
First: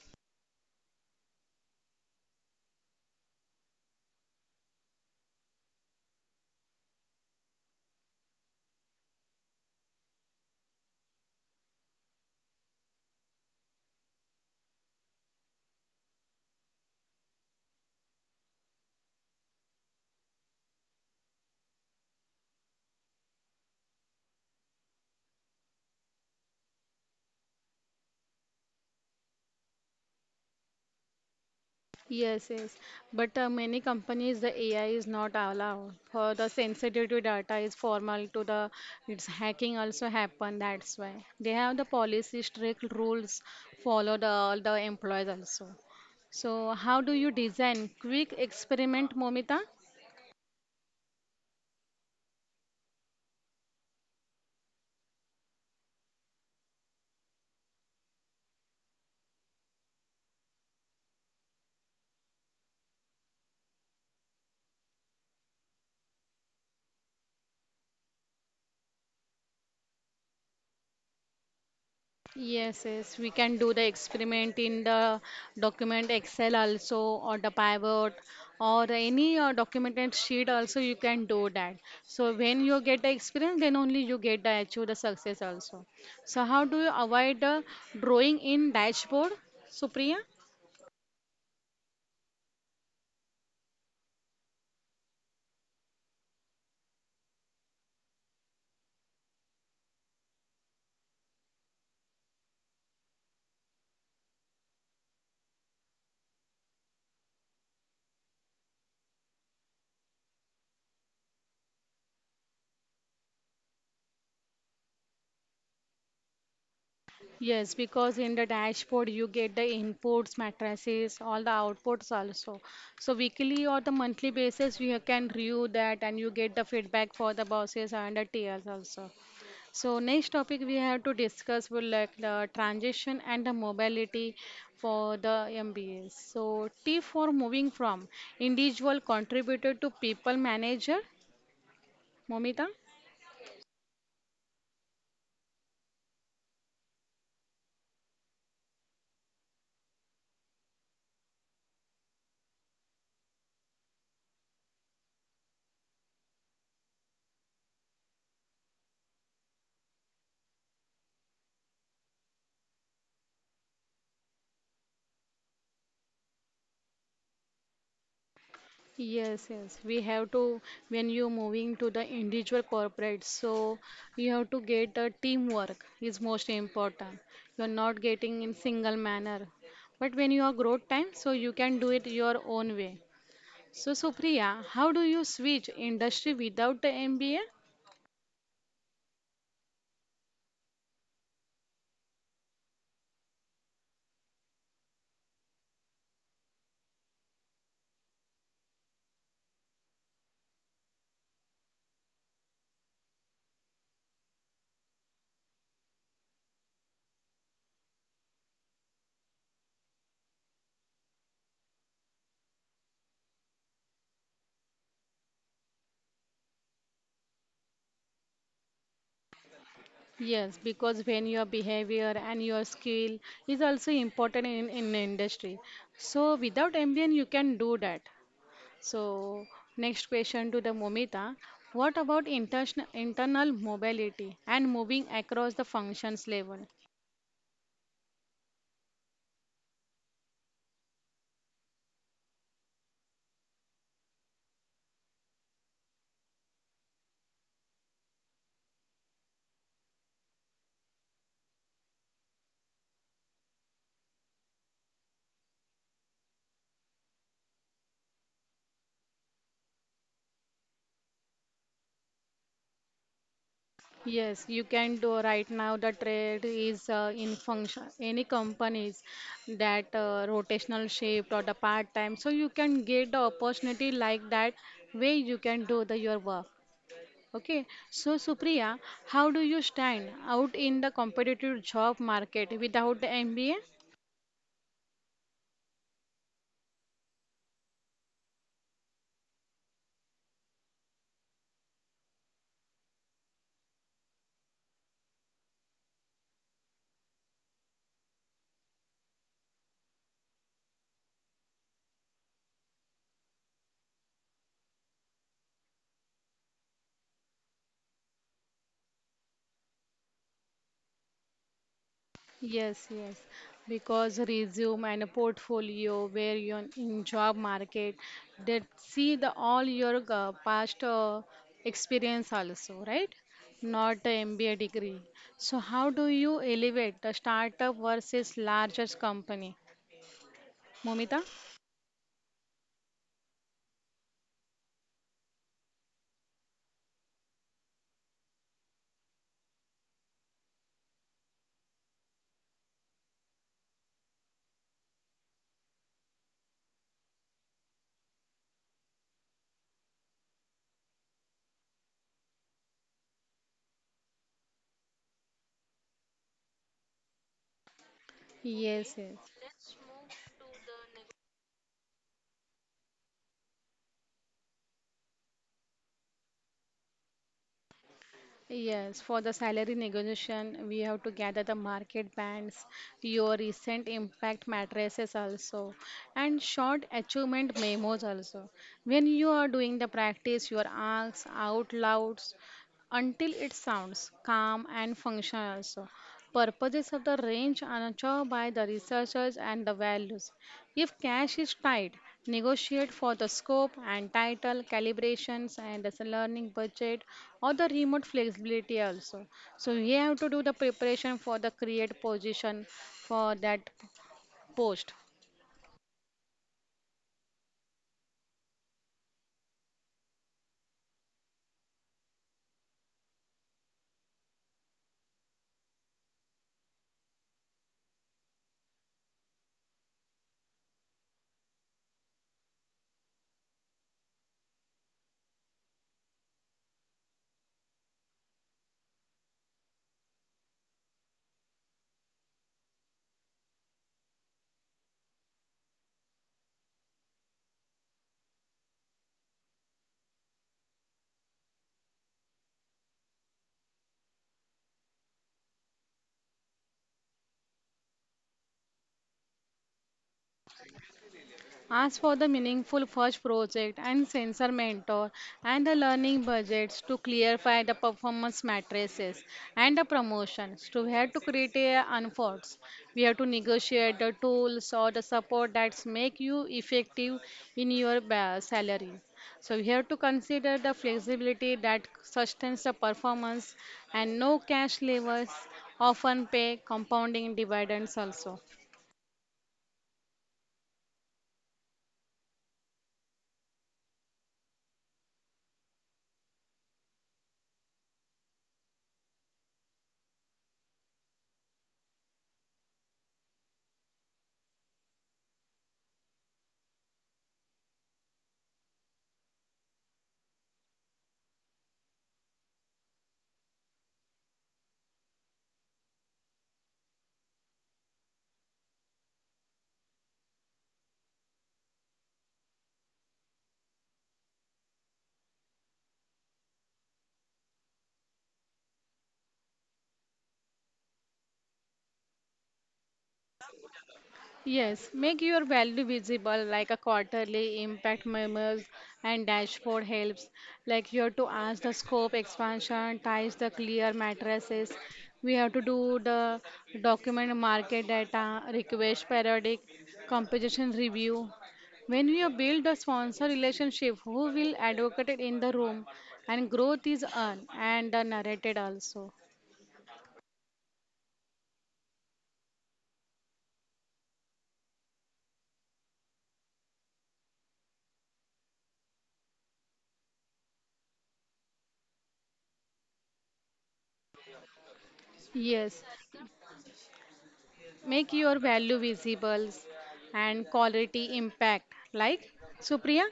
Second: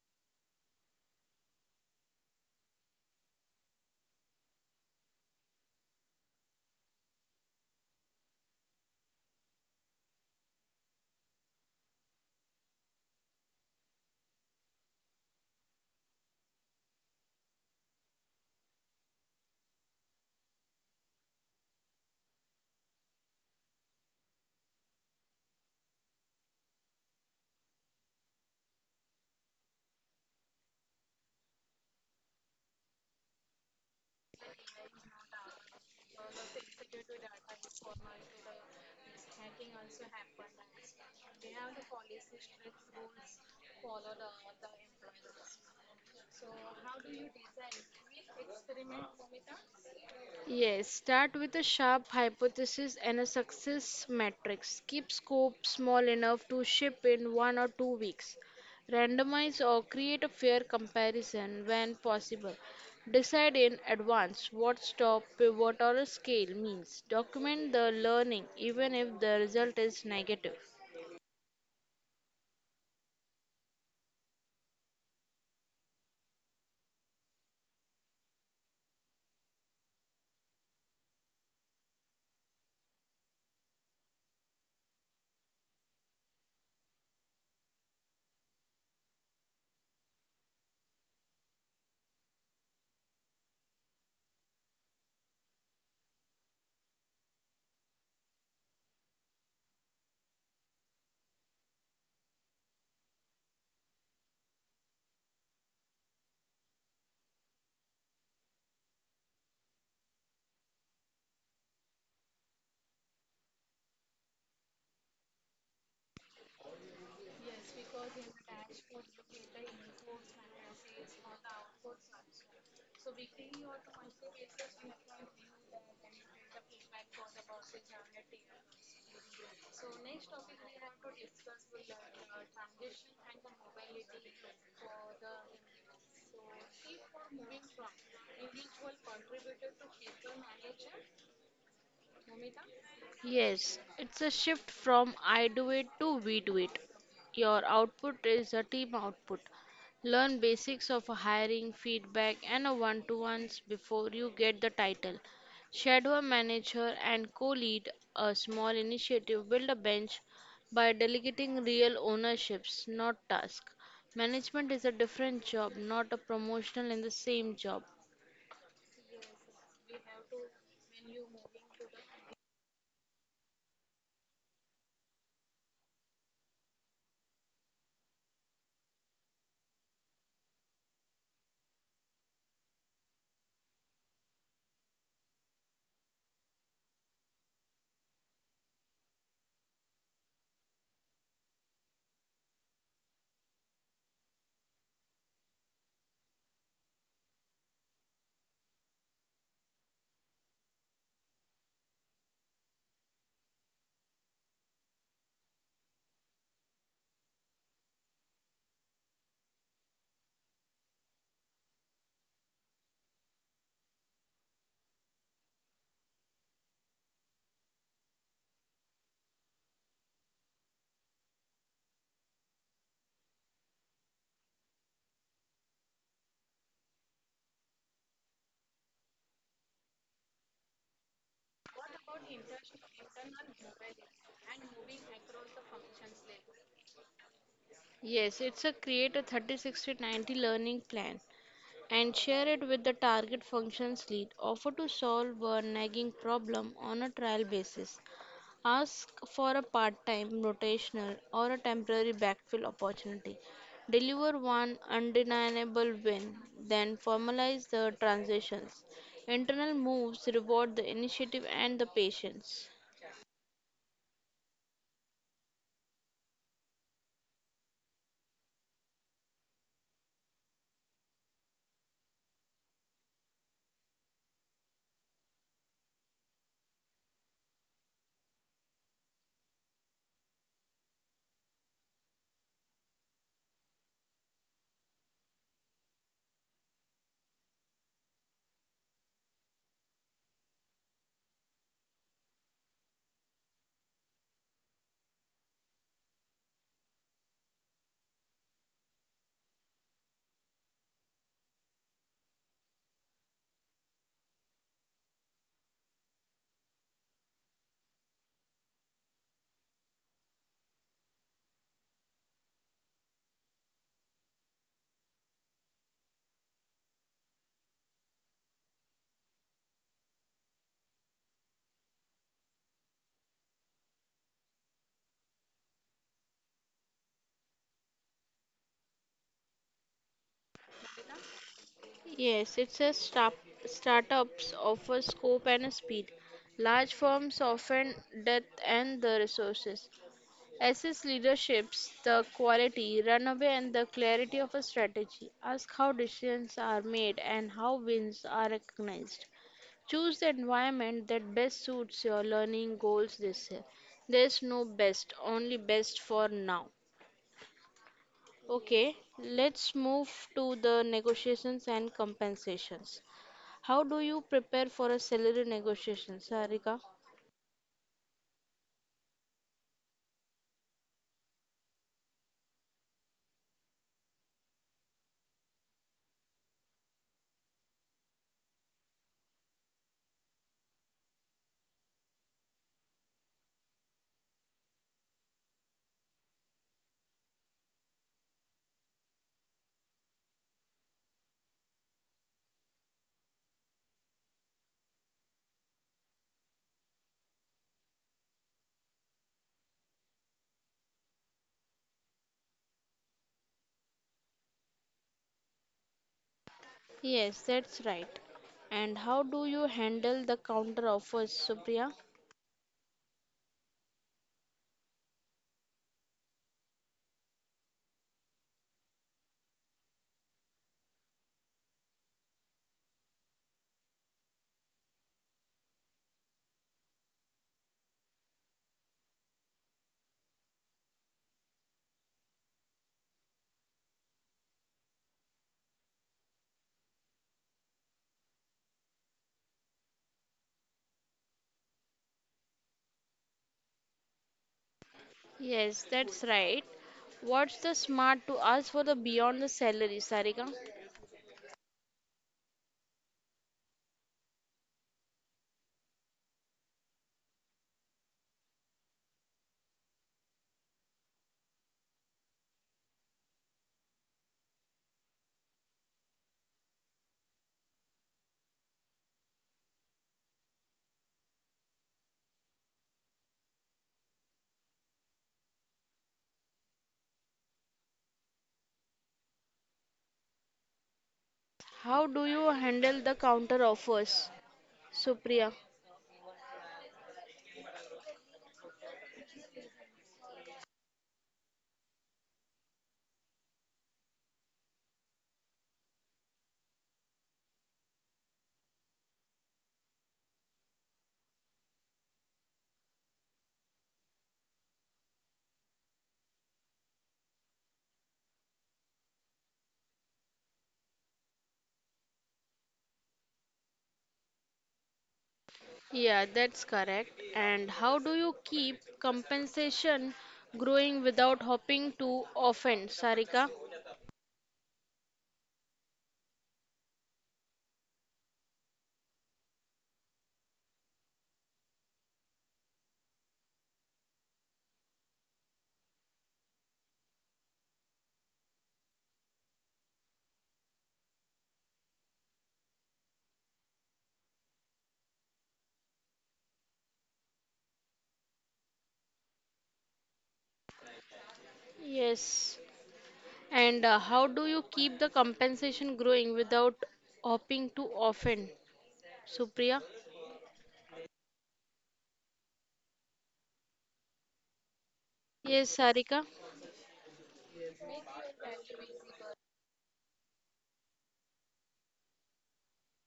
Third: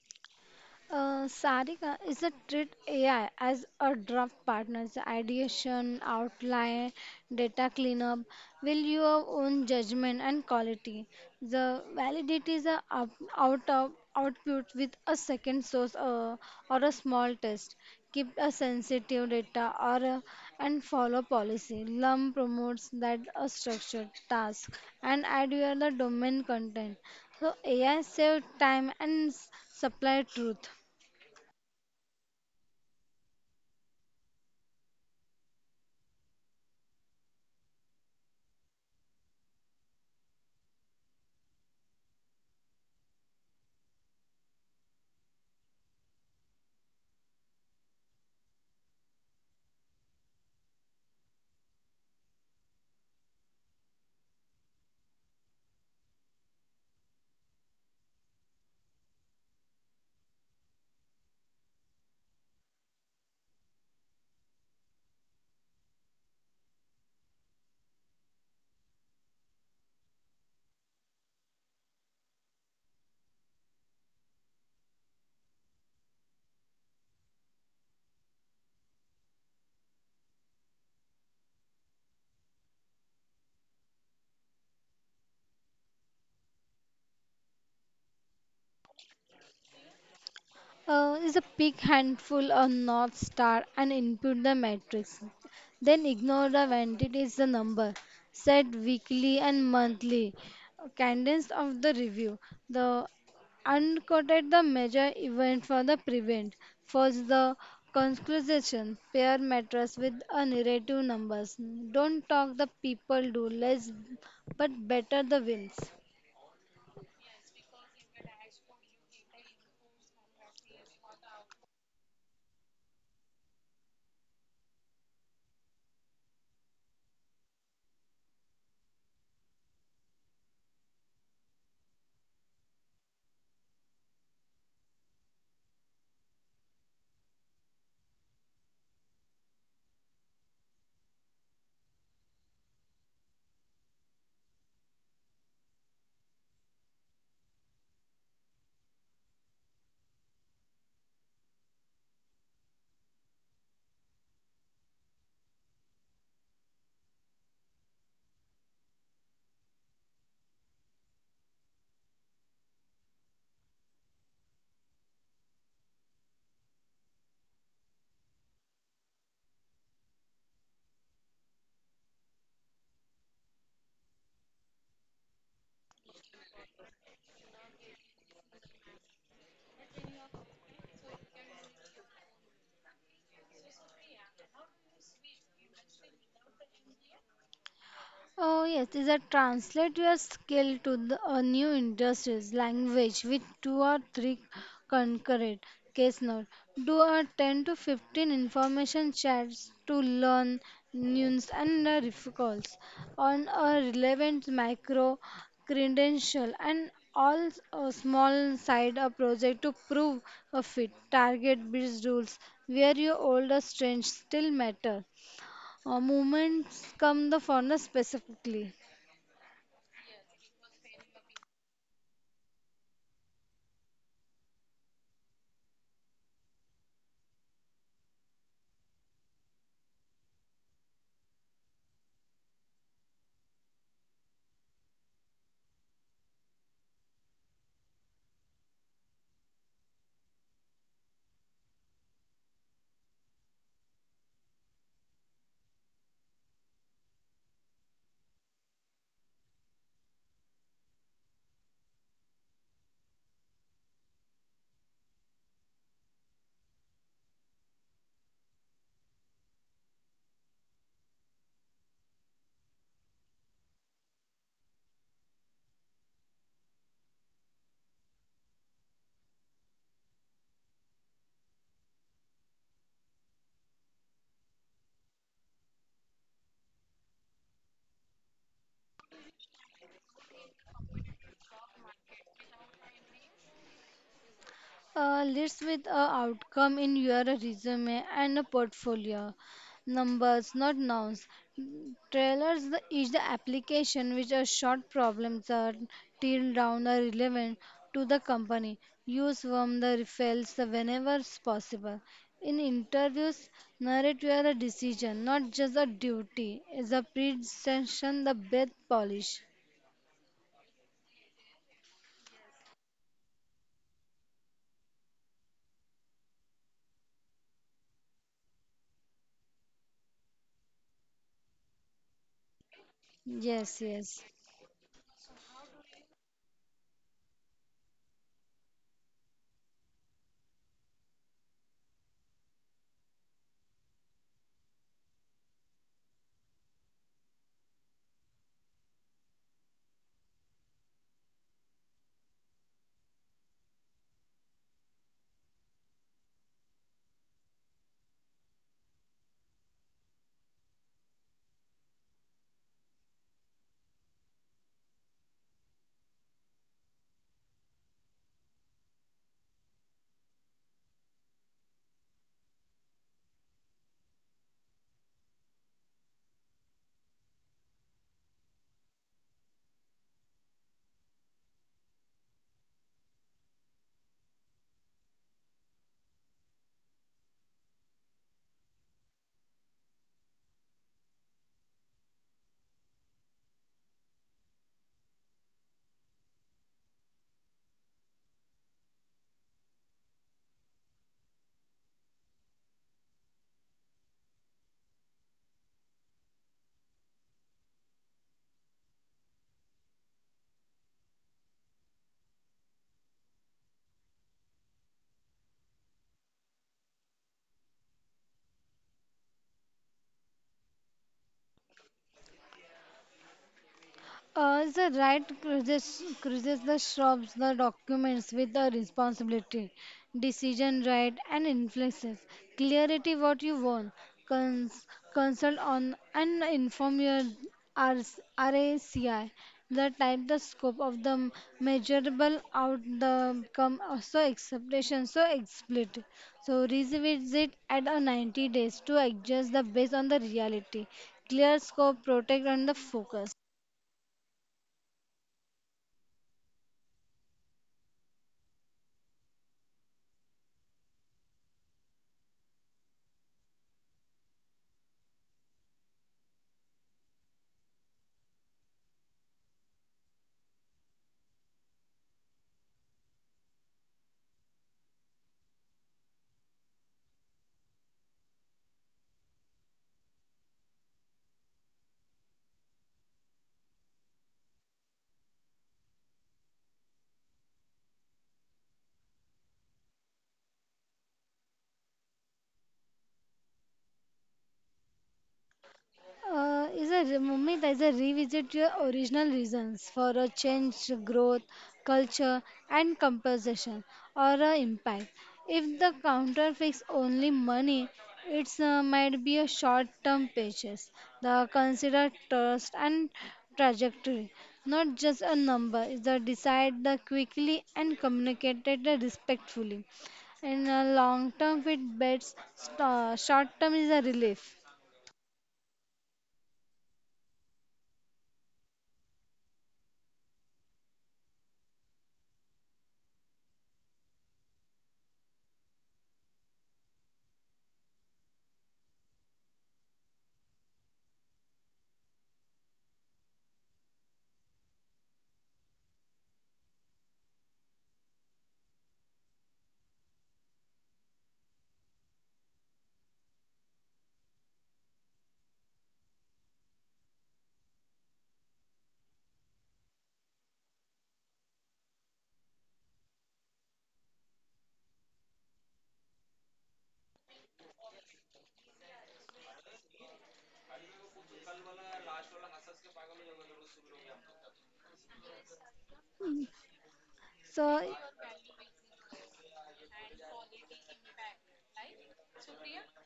Speaker 2: Sarika is a treat AI as a draft partner, so ideation, outline, data cleanup, will your own judgment and quality. The validity is a up, out of output with a second source or a small test. Keep a sensitive data or a, and follow policy. LUM promotes that a structured task and add your the domain content. So AI save time and supply truth.
Speaker 1: Yes, yes. But many companies, the AI is not allowed for the sensitive data is formal to the its hacking also happen. That's why they have the policy strict rules followed all the employees also. So how do you design quick experiment, Momita?
Speaker 3: Yes, start with a sharp hypothesis and a success matrix. Keep scope small enough to ship in 1 or 2 weeks. Randomize or create a fair comparison when possible. Decide in advance what stop, pivot, or a scale means. Document the learning even if the result is negative.
Speaker 1: Yes, yes, we can do the experiment in the document Excel also or the pivot or any documented sheet also you can do that. So when you get the experience, then only you get the achieve the success also. So how do you avoid the drawing in dashboard, Supriya?
Speaker 2: Is a big handful of north star and input the matrix. Then ignore the when it is the number. Set weekly and monthly cadence of the review. The unquoted the major event for the prevent. First the conclusion pair matters with a narrative numbers. Don't talk the people do less but better the wins.
Speaker 1: Yes, because in the dashboard you get the inputs, matrices, all the outputs also. So weekly or the monthly basis you can review that and you get the feedback for the bosses and the TLs also. So next topic we have to discuss will like the transition and the mobility for the MBAs. So T for moving from individual contributor to people manager, Momita.
Speaker 3: Yes, it's a shift from I do it to we do it. Your output is a team output. Learn basics of hiring, feedback, and a one-to-ones before you get the title. Shadow a manager and co-lead a small initiative. Build a bench by delegating real ownerships, not tasks. Management is a different job, not a promotional in the same job.
Speaker 1: Yes. We have to, when you moving to the individual corporate, so you have to get a teamwork is most important. You're not getting in single manner. But when you are growth time, so you can do it your own way. So Supriya, how do you switch industry without the MBA?
Speaker 2: Oh yes, is that translate your skill to the, a new industries language with two or three concurrent case note. Do a 10 to 15 information chats to learn news and recalls on a relevant micro credential and all a small side a project to prove a fit target based rules where your older strengths still matter moments come the furnace specifically.
Speaker 1: Yes, because when your behavior and your skill is also important in industry. So without MBA, you can do that. So, next question to the Momita. What about international internal mobility and moving across the functions level?
Speaker 3: Yes, it's a create a 30-60-90 learning plan. And share it with the target functions lead. Offer to solve a nagging problem on a trial basis. Ask for a part time, rotational, or a temporary backfill opportunity. Deliver one undeniable win, then formalize the transitions. Internal moves reward the initiative and the patience.
Speaker 1: Yes, you can do right now. The trade is in function, any companies that rotational shift or the part time. So you can get the opportunity like that where you can do the your work. Okay. So Supriya, how do you stand out in the competitive job market without the MBA?
Speaker 2: List with a outcome in your resume and a portfolio. Numbers, not nouns. Mm, Trailers the, is the application which are short problems are till down are relevant to the company. Use from the referrals whenever is possible. In interviews, narrate your decision, not just a duty. Is a presentation the best polish.
Speaker 1: Yes, because resume and a portfolio where you're in job market that see the all your past experience also, right?
Speaker 2: Yes, yes.
Speaker 1: Not the MBA degree. So how do you elevate the startup versus largest company? Momita?
Speaker 3: Yes, it says startups offer scope and speed. Large firms often depth and the resources. Assess leadership's the quality, runaway and the clarity of a strategy. Ask how decisions are made and how wins are recognized. Choose the environment that best suits your learning goals this year. There's no best, only best for now.
Speaker 1: Yes,
Speaker 3: Okay,
Speaker 1: yes.
Speaker 3: let's move to the negotiations and compensations. How do you prepare for a salary negotiation, Sarika?
Speaker 1: Yes, for the salary negotiation, we have to gather the market bands, your recent impact matrices also, and short achievement memos also. When you are doing the practice, you are asked out loud until it sounds calm and functional also. Purposes of the range are chose by the researchers and the values. If cash is tight, negotiate for the scope and title, calibrations and the learning budget or the remote flexibility also. So you have to do the preparation for the create position for that post.
Speaker 3: Yes, that's right. And how do you handle the counter offers, Supriya?
Speaker 2: The right cruises the shrubs, the documents with the responsibility, decision right, and influences. Clarity what you want, cons- consult on and inform your RS RACI. The type, the scope of the measurable out the come also acceptation so explicit. So revisit at a 90 days to adjust the based on the reality. Clear scope, protect and the focus.
Speaker 3: Yes, that's right. What's the smart to ask for the beyond the salary, Sarika?
Speaker 1: As for the meaningful first project and sensor mentor and the learning budgets to clarify the performance matrices and the promotions to we have to create a unforts. We have to negotiate the tools or the support that make you effective in your salary. So we have to consider the flexibility that sustains the performance and no cash levers often pay compounding dividends also.
Speaker 3: How do you handle the counter offers, Supriya?
Speaker 2: Mummy, there's a revisit your original reasons for a change, growth, culture, and composition or a impact. If the counter fix only money, it's might be a short-term purchase. The consider trust and trajectory, not just a number. Is the decide the quickly and communicated the respectfully. In a long-term, it bets. Short-term is a relief.
Speaker 3: Yeah, that's correct. And how do you keep compensation growing without hopping to offense, Sarika?
Speaker 1: Yes, make your value visible like a quarterly impact memos and dashboard helps. Like you have to ask the scope expansion, ties the clear matrices. We have to do the document market data, request periodic, composition review. When you build a sponsor relationship, who will advocate it in the room and growth is earned and narrated also.
Speaker 3: Yes, And how do you keep the compensation growing without hopping to offense, Supriya? Yes,
Speaker 1: Yes,
Speaker 3: Sarika.
Speaker 2: So
Speaker 1: make your value visible and quality impact. Like Supriya?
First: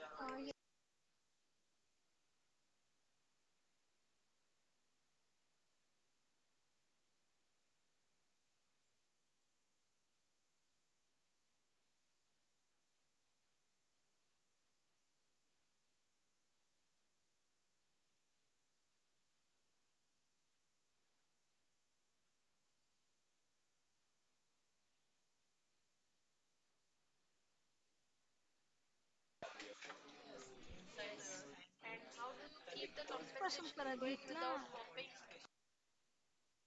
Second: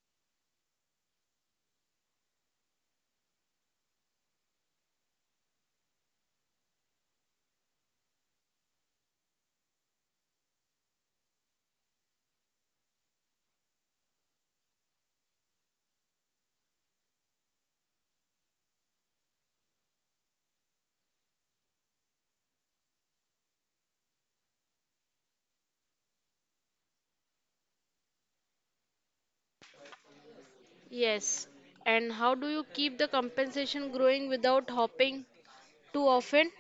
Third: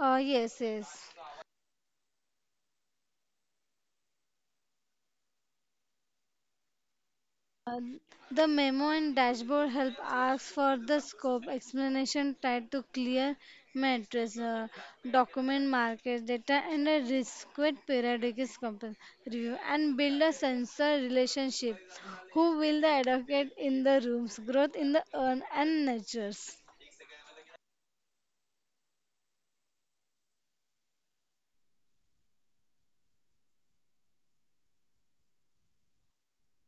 Speaker 2: Yes. The memo and dashboard help asks for the scope explanation tied to clear matrix, document market data, and a risk periodic is review, and build a sensor relationship. Who will the advocate in the rooms, growth in the earn and nurtures.
Speaker 3: Yes. And how do you keep the compensation growing without hopping too often?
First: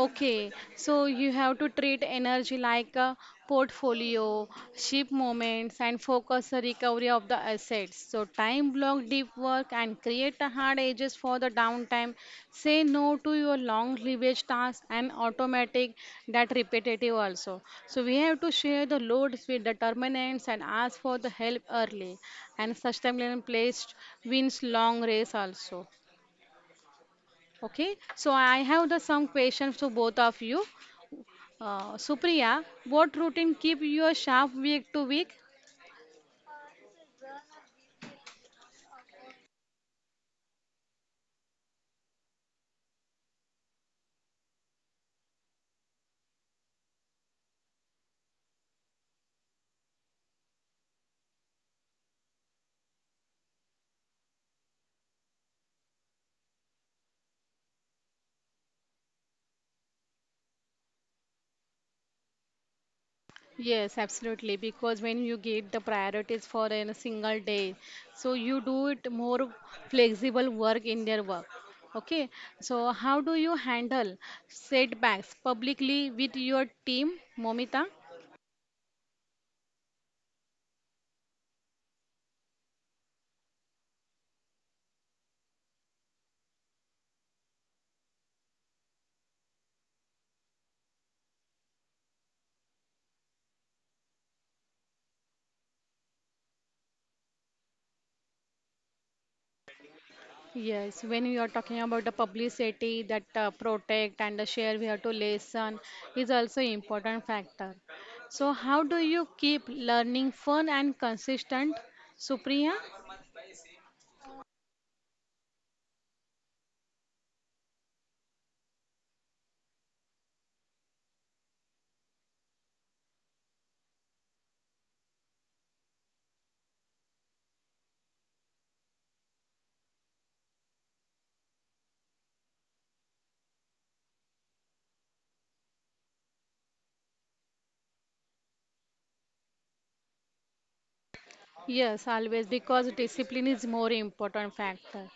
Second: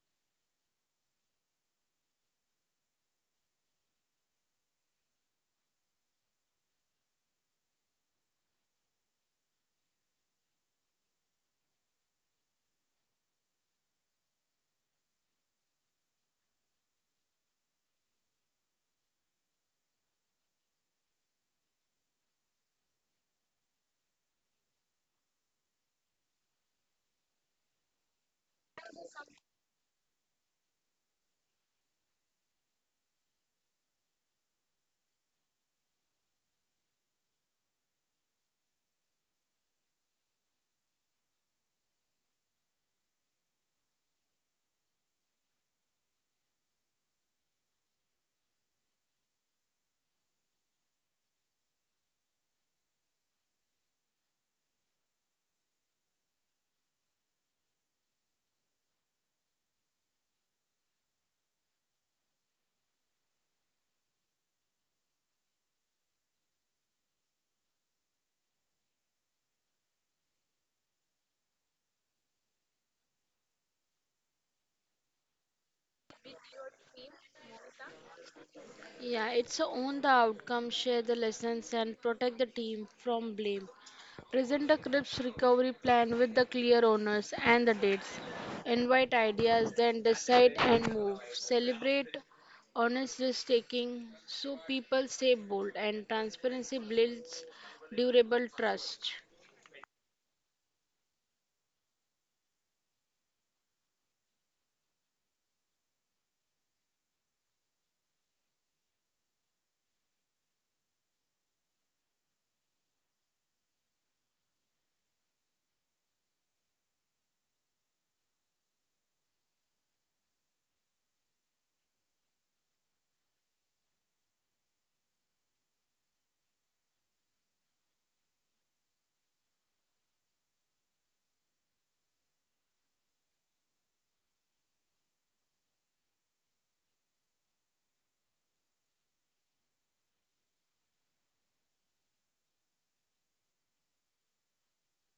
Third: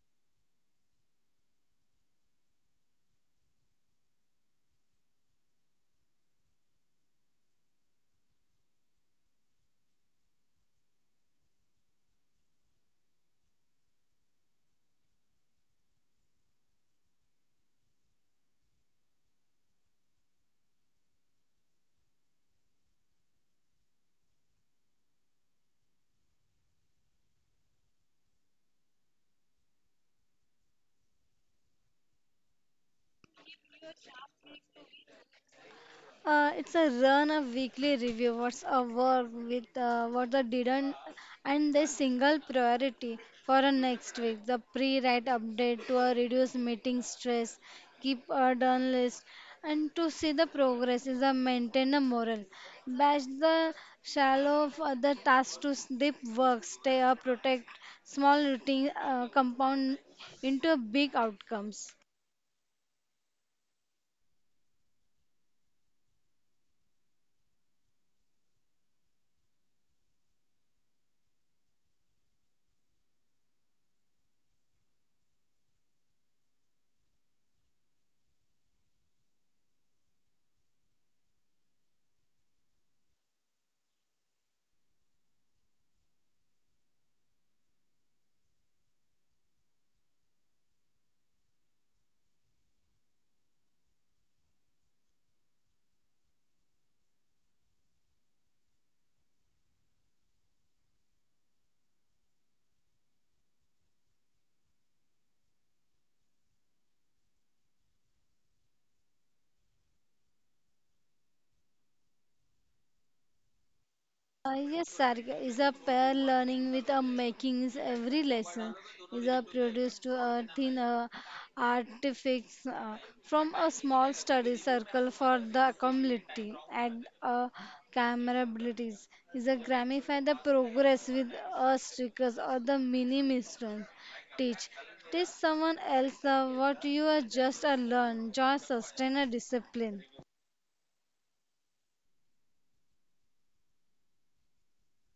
Speaker 1: Okay, so you have to treat energy like a portfolio, ship moments, and focus the recovery of the assets. So, time block deep work and create a hard edges for the downtime. Say no to your long leverage tasks and automatic that repetitive also. So, we have to share the loads with determinants and ask for the help early. And sustainable placed wins long race also. Okay, so I have the some questions to both of you. Supriya, what routine keep you sharp week to week?
Speaker 2: It's a run a weekly review. What's a work with what the didn't and the single priority for a next week. The pre-write update to reduce meeting stress, keep a done list, and to see the progress is a maintain a moral. Batch the shallow of other tasks to deep work. Stay up, protect small routine compound into a big outcomes.
Speaker 1: Yes, absolutely. Because when you get the priorities for in a single day, so you do it more flexible work in their work. Okay, so how do you handle setbacks publicly with your team, Momita?
Speaker 3: Yeah, it's a own the outcome, share the lessons, and protect the team from blame. Present the CRIPS recovery plan with the clear owners and the dates. Invite ideas, then decide and move. Celebrate honest risk taking so people stay bold and transparency builds durable trust.
Speaker 1: Yes, when we are talking about the publicity that protect and the share, we have to listen is also important factor. So how do you keep learning fun and consistent, Supriya?
Speaker 2: Uh, yes, sir, is a pair learning with a makings every lesson is a produced to a thin artifacts from a small study circle for the community and camera abilities is a gramify the progress with a stickers or the mini mistress teach teach someone else what you are just a learn just sustain a discipline.
Speaker 1: Yes, always because discipline is more important factor.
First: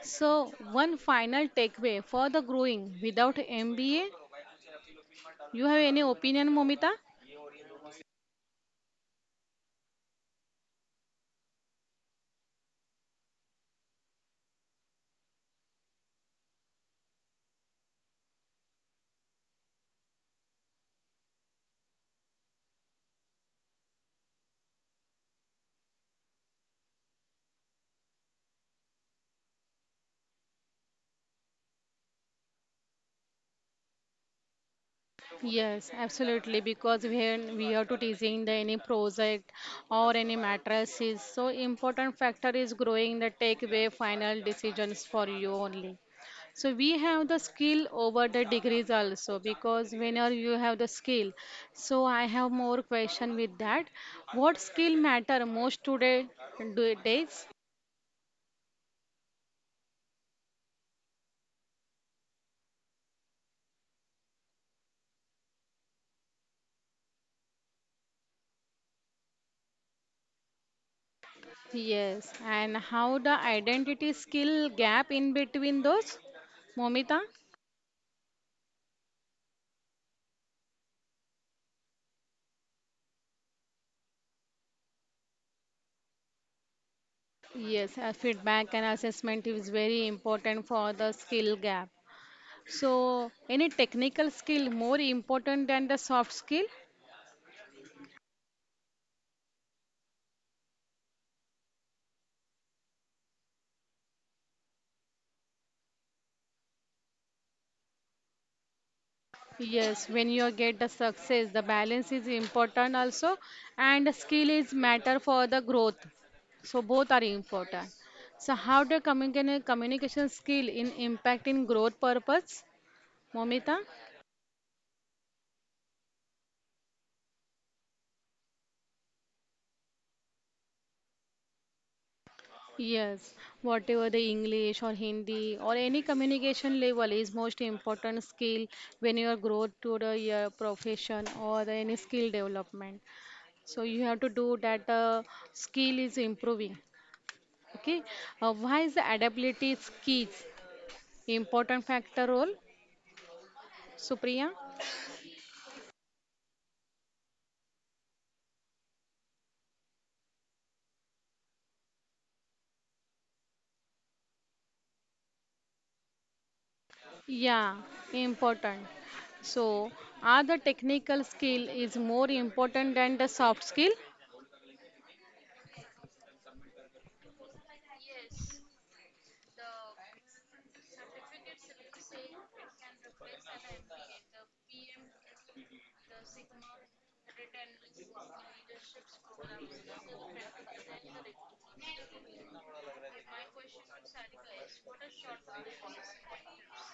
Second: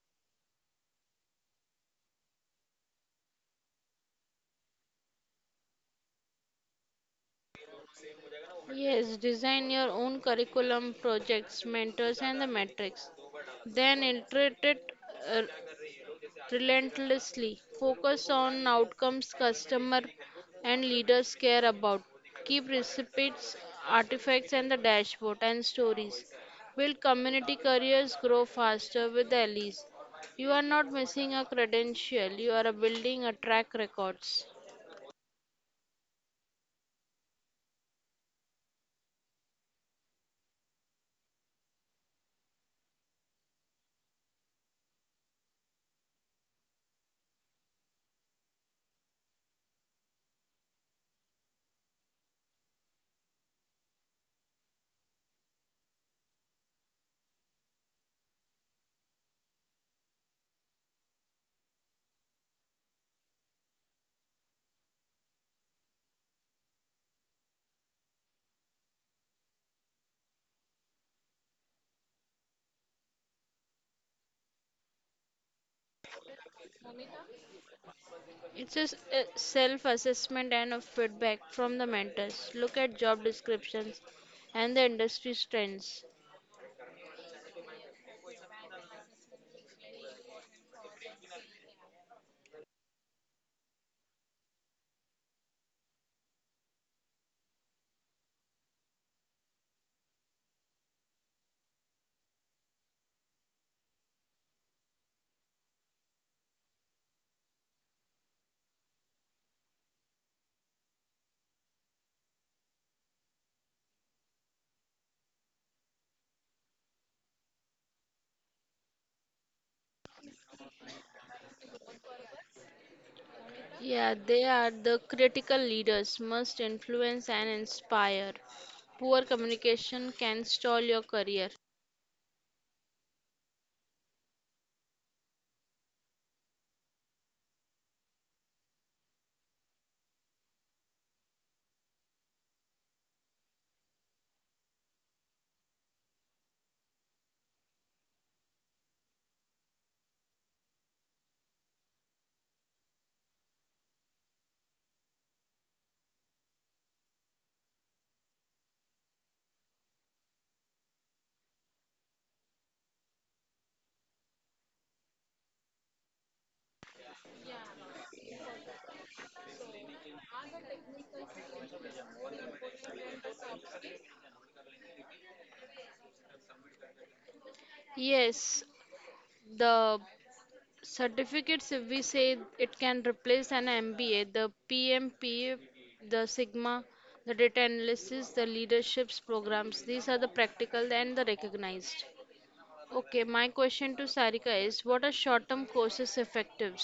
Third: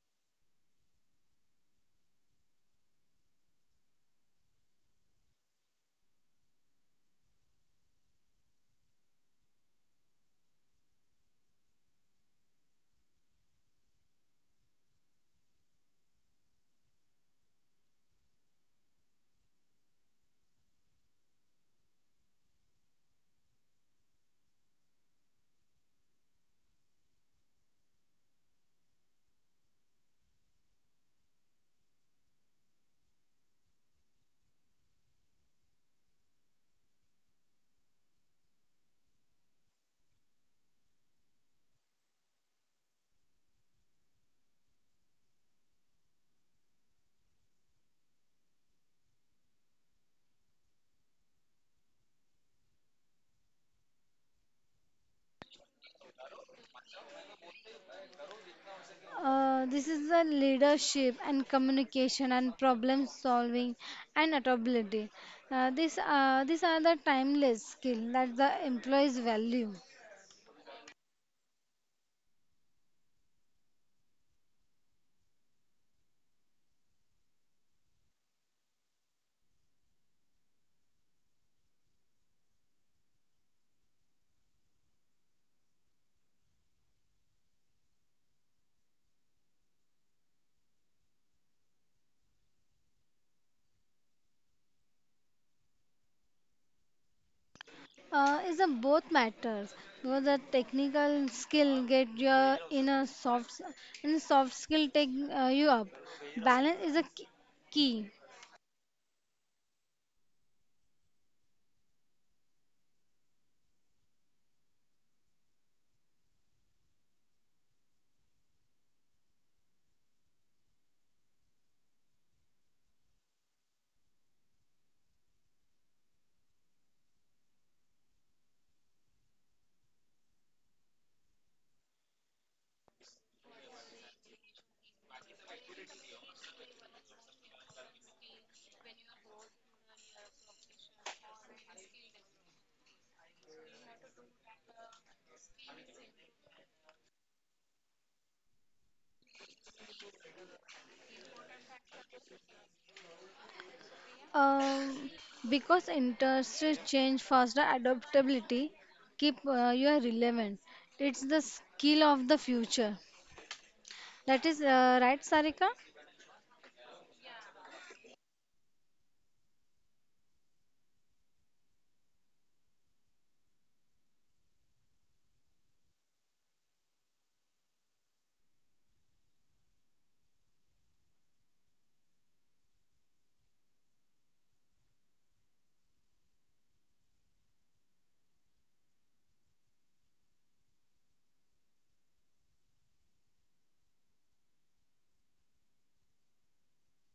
Speaker 1: So one final takeaway for the growing without MBA, you have any opinion, Momita?
Speaker 3: Yes, design your own curriculum, projects, mentors, and the metrics. Then iterate it uh, relentlessly. Focus on outcomes customer and leaders care about. Keep receipts, artifacts, and the dashboard and stories. Build community careers grow faster with the allies. You are not missing a credential, you are building a track records.
Speaker 1: Yes, absolutely. Because when we are to teasing the any project or any matters is so important factor is growing the takeaway final decisions for you only. So we have the skill over the degrees also because whenever you have the skill. So I have more question with that. What skill matter most today days?
Speaker 2: This is the leadership and communication and problem solving and adaptability. These are the timeless skill that the employees value.
Speaker 1: Yes, and how the identity skill gap in between those, Momita?
Speaker 3: It's a self assessment and a feedback from the mentors. Look at job descriptions and the industry trends.
Speaker 1: Yes, feedback and assessment is very important for the skill gap. So, any technical skill more important than the soft skill?
Speaker 2: Is a both matters because the technical skill get your inner soft and soft skill take you up. Balance is a key.
Speaker 1: Yes, when you get the success, the balance is important also, and the skill is matter for the growth. So both are important. So how do communication skill in impact in growth purpose, Momita?
Speaker 3: Yeah, they are the critical leaders, must influence and inspire. Poor communication can stall your career.
Speaker 1: Yes, whatever the English or Hindi or any communication level is most important skill when you are grow to the your profession or the, any skill development. So you have to do that skill is improving. Okay, why is the adaptability skills important factor role, Supriya?
Speaker 2: Um, because industries change faster, adaptability keep you are relevant. It's the skill of the future. That is right, Sarika.
Speaker 1: Yeah, important. So are the technical skill is more important than the soft skill?
Speaker 3: Yes, the certificates, if we say it can replace an MBA, the PMP, the Sigma, the data analysis, the leaderships programs, these are the practical and the recognized. Okay, my question to Sarika is what are short term courses effective?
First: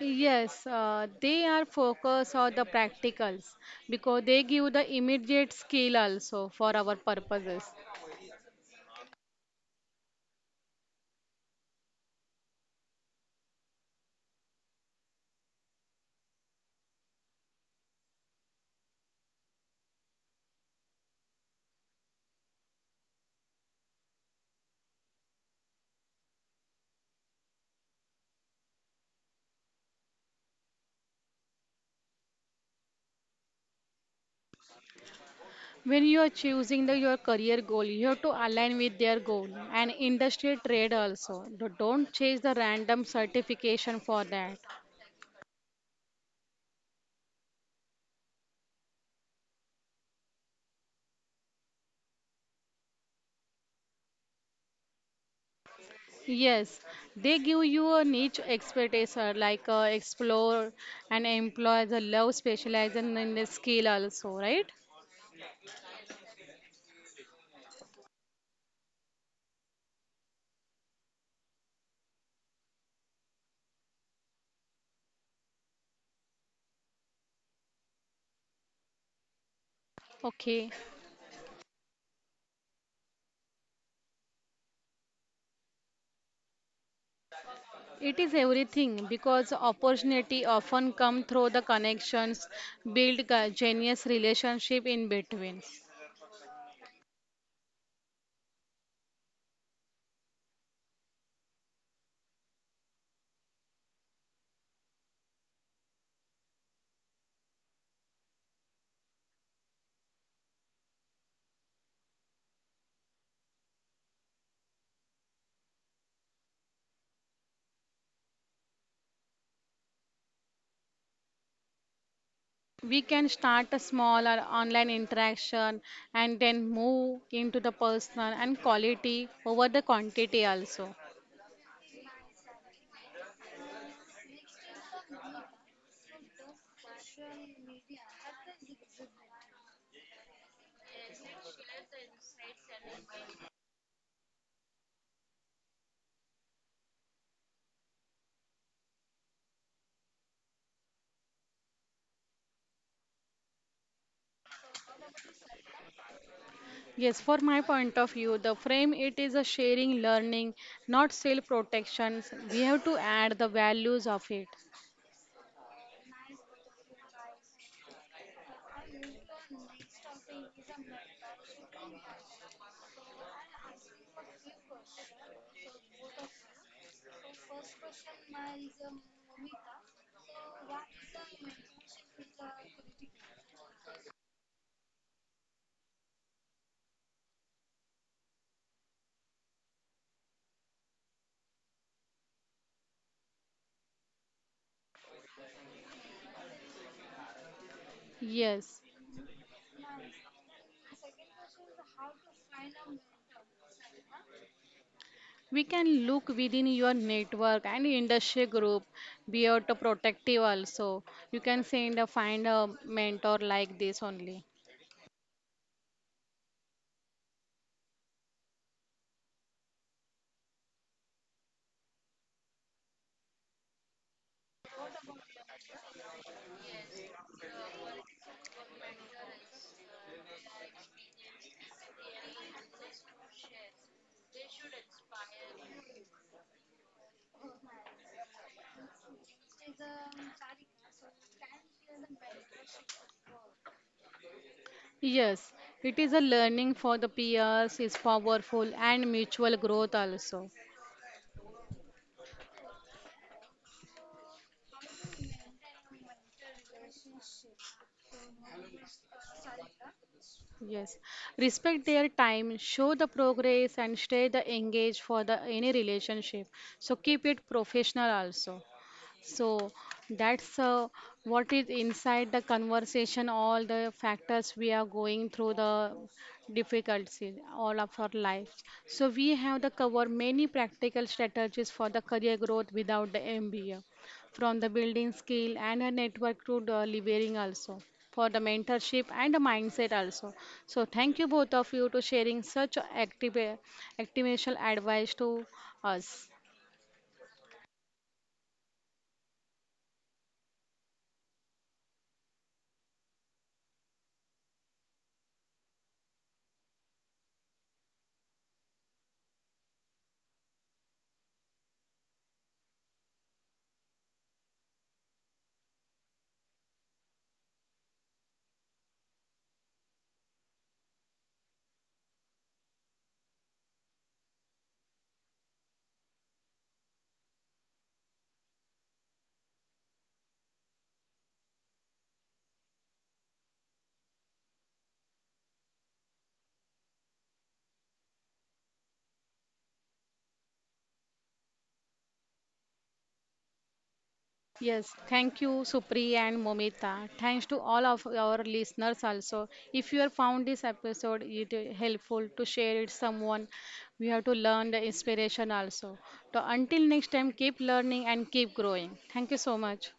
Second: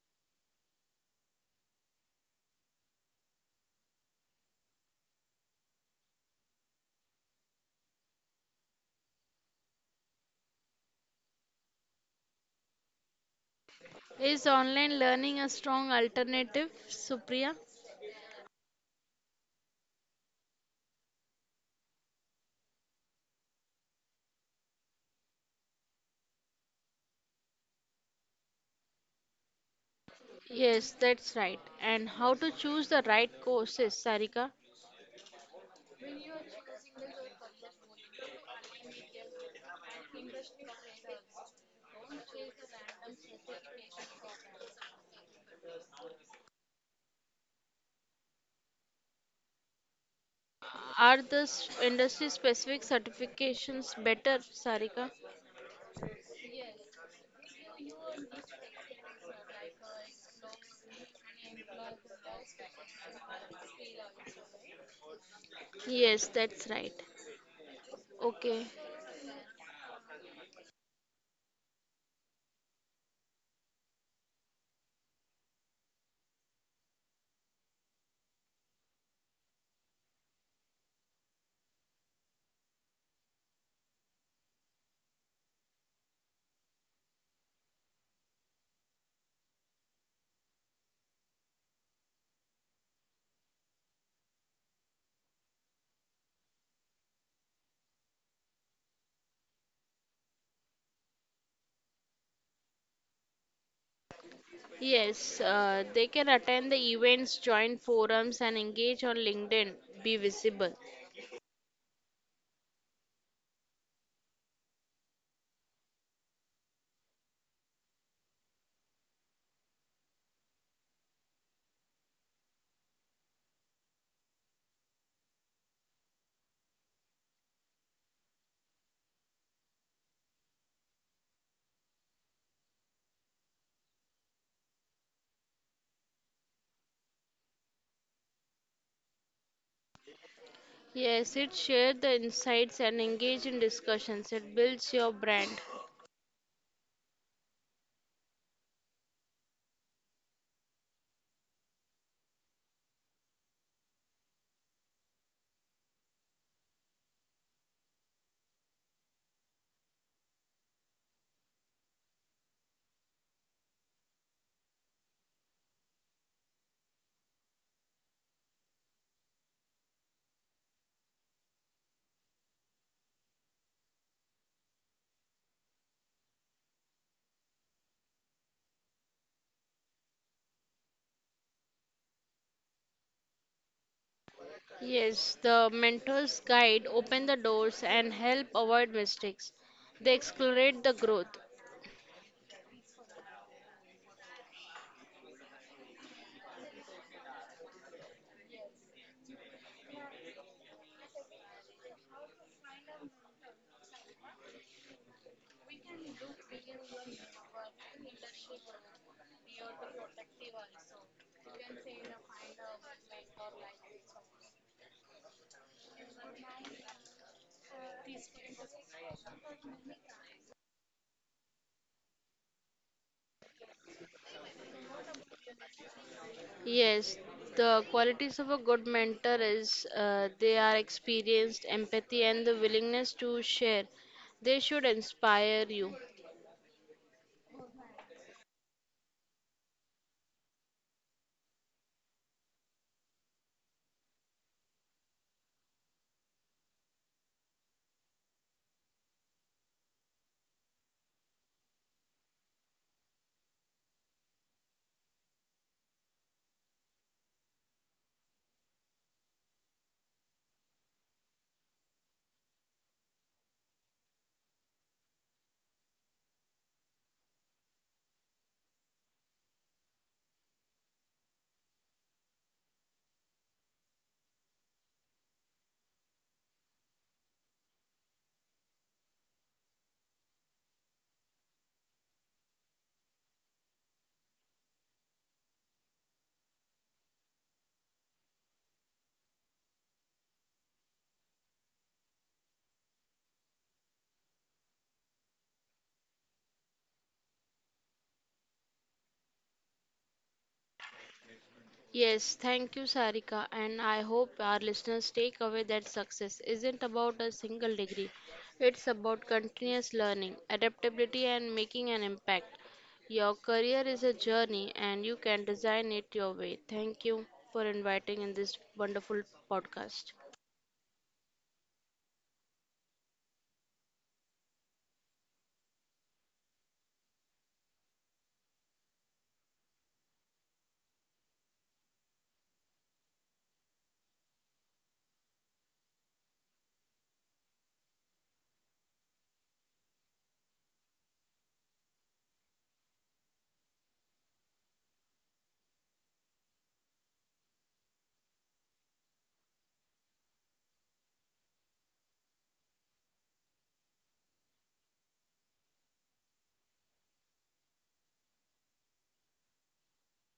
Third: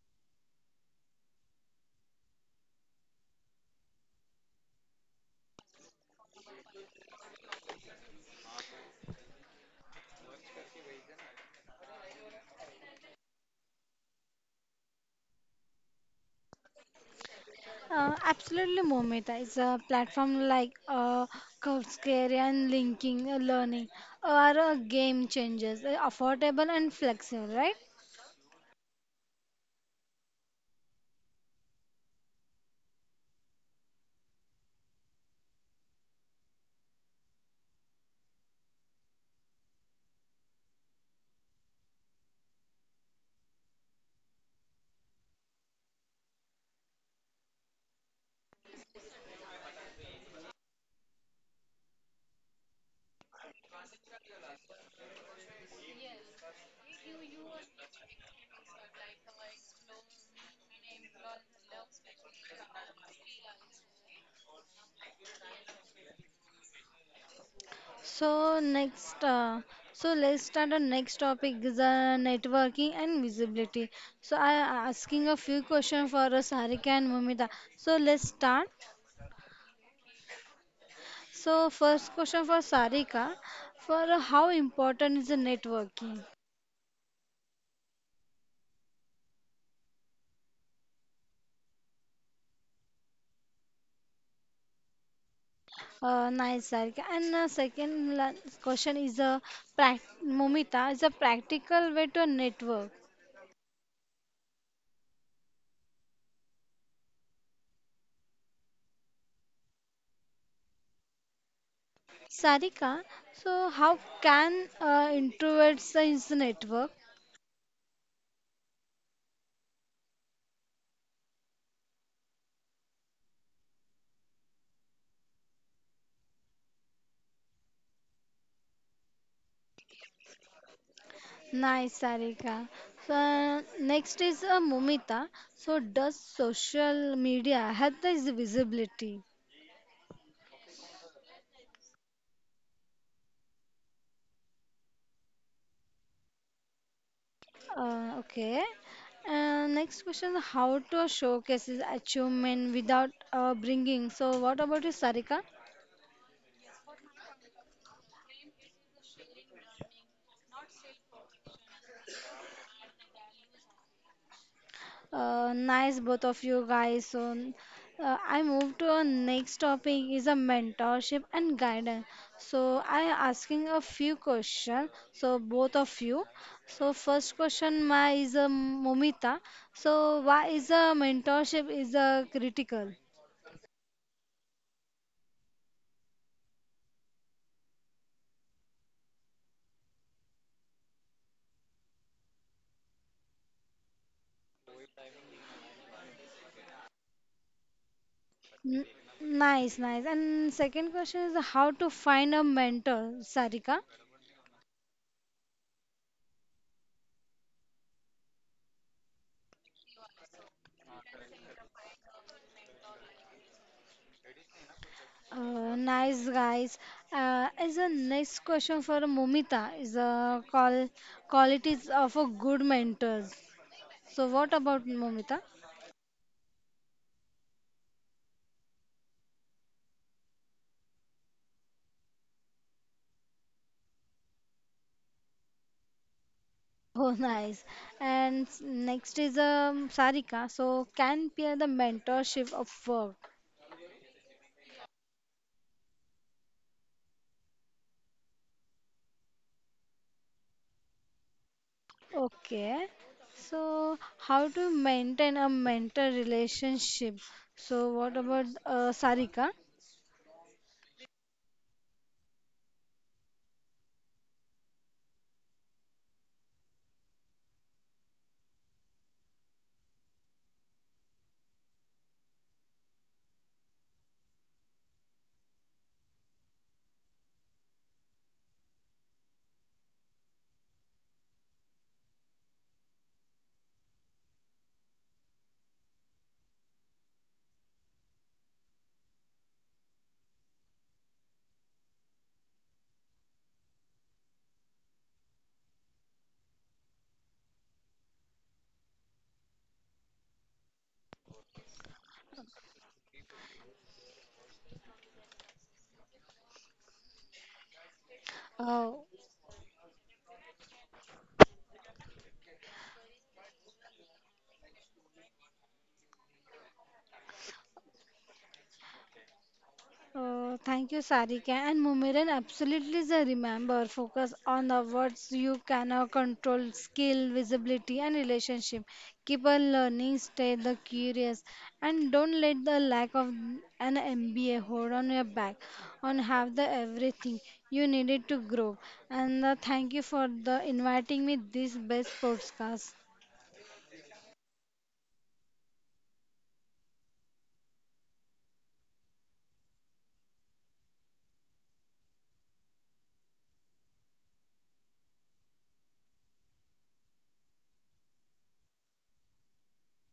Speaker 1: Yes, they are focused on the practicals because they give the immediate skill also for our purposes.
Speaker 3: Is online learning a strong alternative, Supriya?
Speaker 2: Absolutely, Momita. It's a platform like Coursera and LinkedIn learning are game changers, affordable and flexible, right?
Speaker 3: Yes, that's right. And how to choose the right courses, Sarika?
Speaker 1: When you are choosing the, your career goal, you have to align with their goal and industry trade also. Don't chase the random certification for that.
Speaker 3: Are the industry specific certifications better, Sarika?
Speaker 1: Yes, they give you a niche expertise like explore and employ the love specialization in the skill also, right?
Speaker 3: Yes, that's right. Okay.
Speaker 2: So next, so let's start our next topic is networking and visibility. So I asking a few questions for Sarika and Mumita. So let's start.
Speaker 1: Okay.
Speaker 2: So first question for Sarika, for how important is the networking?
Speaker 1: It is everything because opportunity often come through the connections, build genius relationship in between.
Speaker 2: Nice, Sarika. And second question is a prac Mumita is a practical way to network.
Speaker 3: Yes, they can attend the events, join forums, and engage on LinkedIn. Be visible.
Speaker 2: Sarika, so how can introverts use the network?
Speaker 1: We can start a small or online interaction and then move into the personal and quality over the quantity also.
Speaker 2: Nice, Sarika. So, next is Mumita. So, does social media help this visibility?
Speaker 3: Yes, it shares the insights and engage in discussions. It builds your brand.
Speaker 2: Okay. Next question: How to showcase his achievement without bringing? So, what about you, Sarika?
Speaker 1: Yes, for my point of view, the frame it is a sharing, learning, not self protections. We have to add the values of it.
Speaker 2: Nice both of you guys. So I move to our next topic is a mentorship and guidance. So I asking a few question. So both of you. So first question my is a Momita. So why is a mentorship is a critical?
Speaker 3: Yes, the mentor's guide open the doors and help avoid mistakes. They accelerate the growth.
Speaker 1: Yes.
Speaker 2: N- Nice, nice. And second question is how to find a mentor, Sarika.
Speaker 1: We can look within your network and industry group, be out protective also. You can send a find a mentor like this only.
Speaker 2: Nice guys. As a next question for Momita is qualities of a good mentors. So what about Momita?
Speaker 3: Yes, the qualities of a good mentor is they are experienced, empathy, and the willingness to share. They should inspire you.
Speaker 2: Oh, nice. And next is Sarika. So can peer the mentorship of work.
Speaker 1: Yes, it is a learning for the peers, is powerful and mutual growth also.
Speaker 2: Okay. So how to maintain a mentor relationship? So what about Sarika?
Speaker 1: Yes, respect their time, show the progress and stay the engaged for the any relationship. So keep it professional also. So that's what is inside the conversation, all the factors we are going through the difficulties all of our life. So we have the cover many practical strategies for the career growth without the MBA, from the building skill and a network to the leveraging also for the mentorship and the mindset also. So thank you both of you to sharing such active, activational advice to us.
Speaker 3: Yes, thank you, Sarika, and I hope our listeners take away that success isn't about a single degree. It's about
Speaker 2: Oh.
Speaker 3: continuous learning, adaptability, and making an impact. Your career is a journey, and you can design it your way. Thank you for inviting in this wonderful podcast.
Speaker 2: Oh, thank you, Sarika. And Mumiran absolutely is remember. Focus on the words you cannot control, skill, visibility, and relationship. Keep on learning, stay the curious, and don't let the lack of an MBA hold on your back. On have the everything you needed to grow. And thank you for the inviting me this best podcast.
Speaker 1: Yes, thank you, Supri and Momita. Thanks to all of our listeners also. If you have found this episode it is helpful to share it someone, we have to learn the inspiration also. So until next time, keep learning and keep growing. Thank you so much.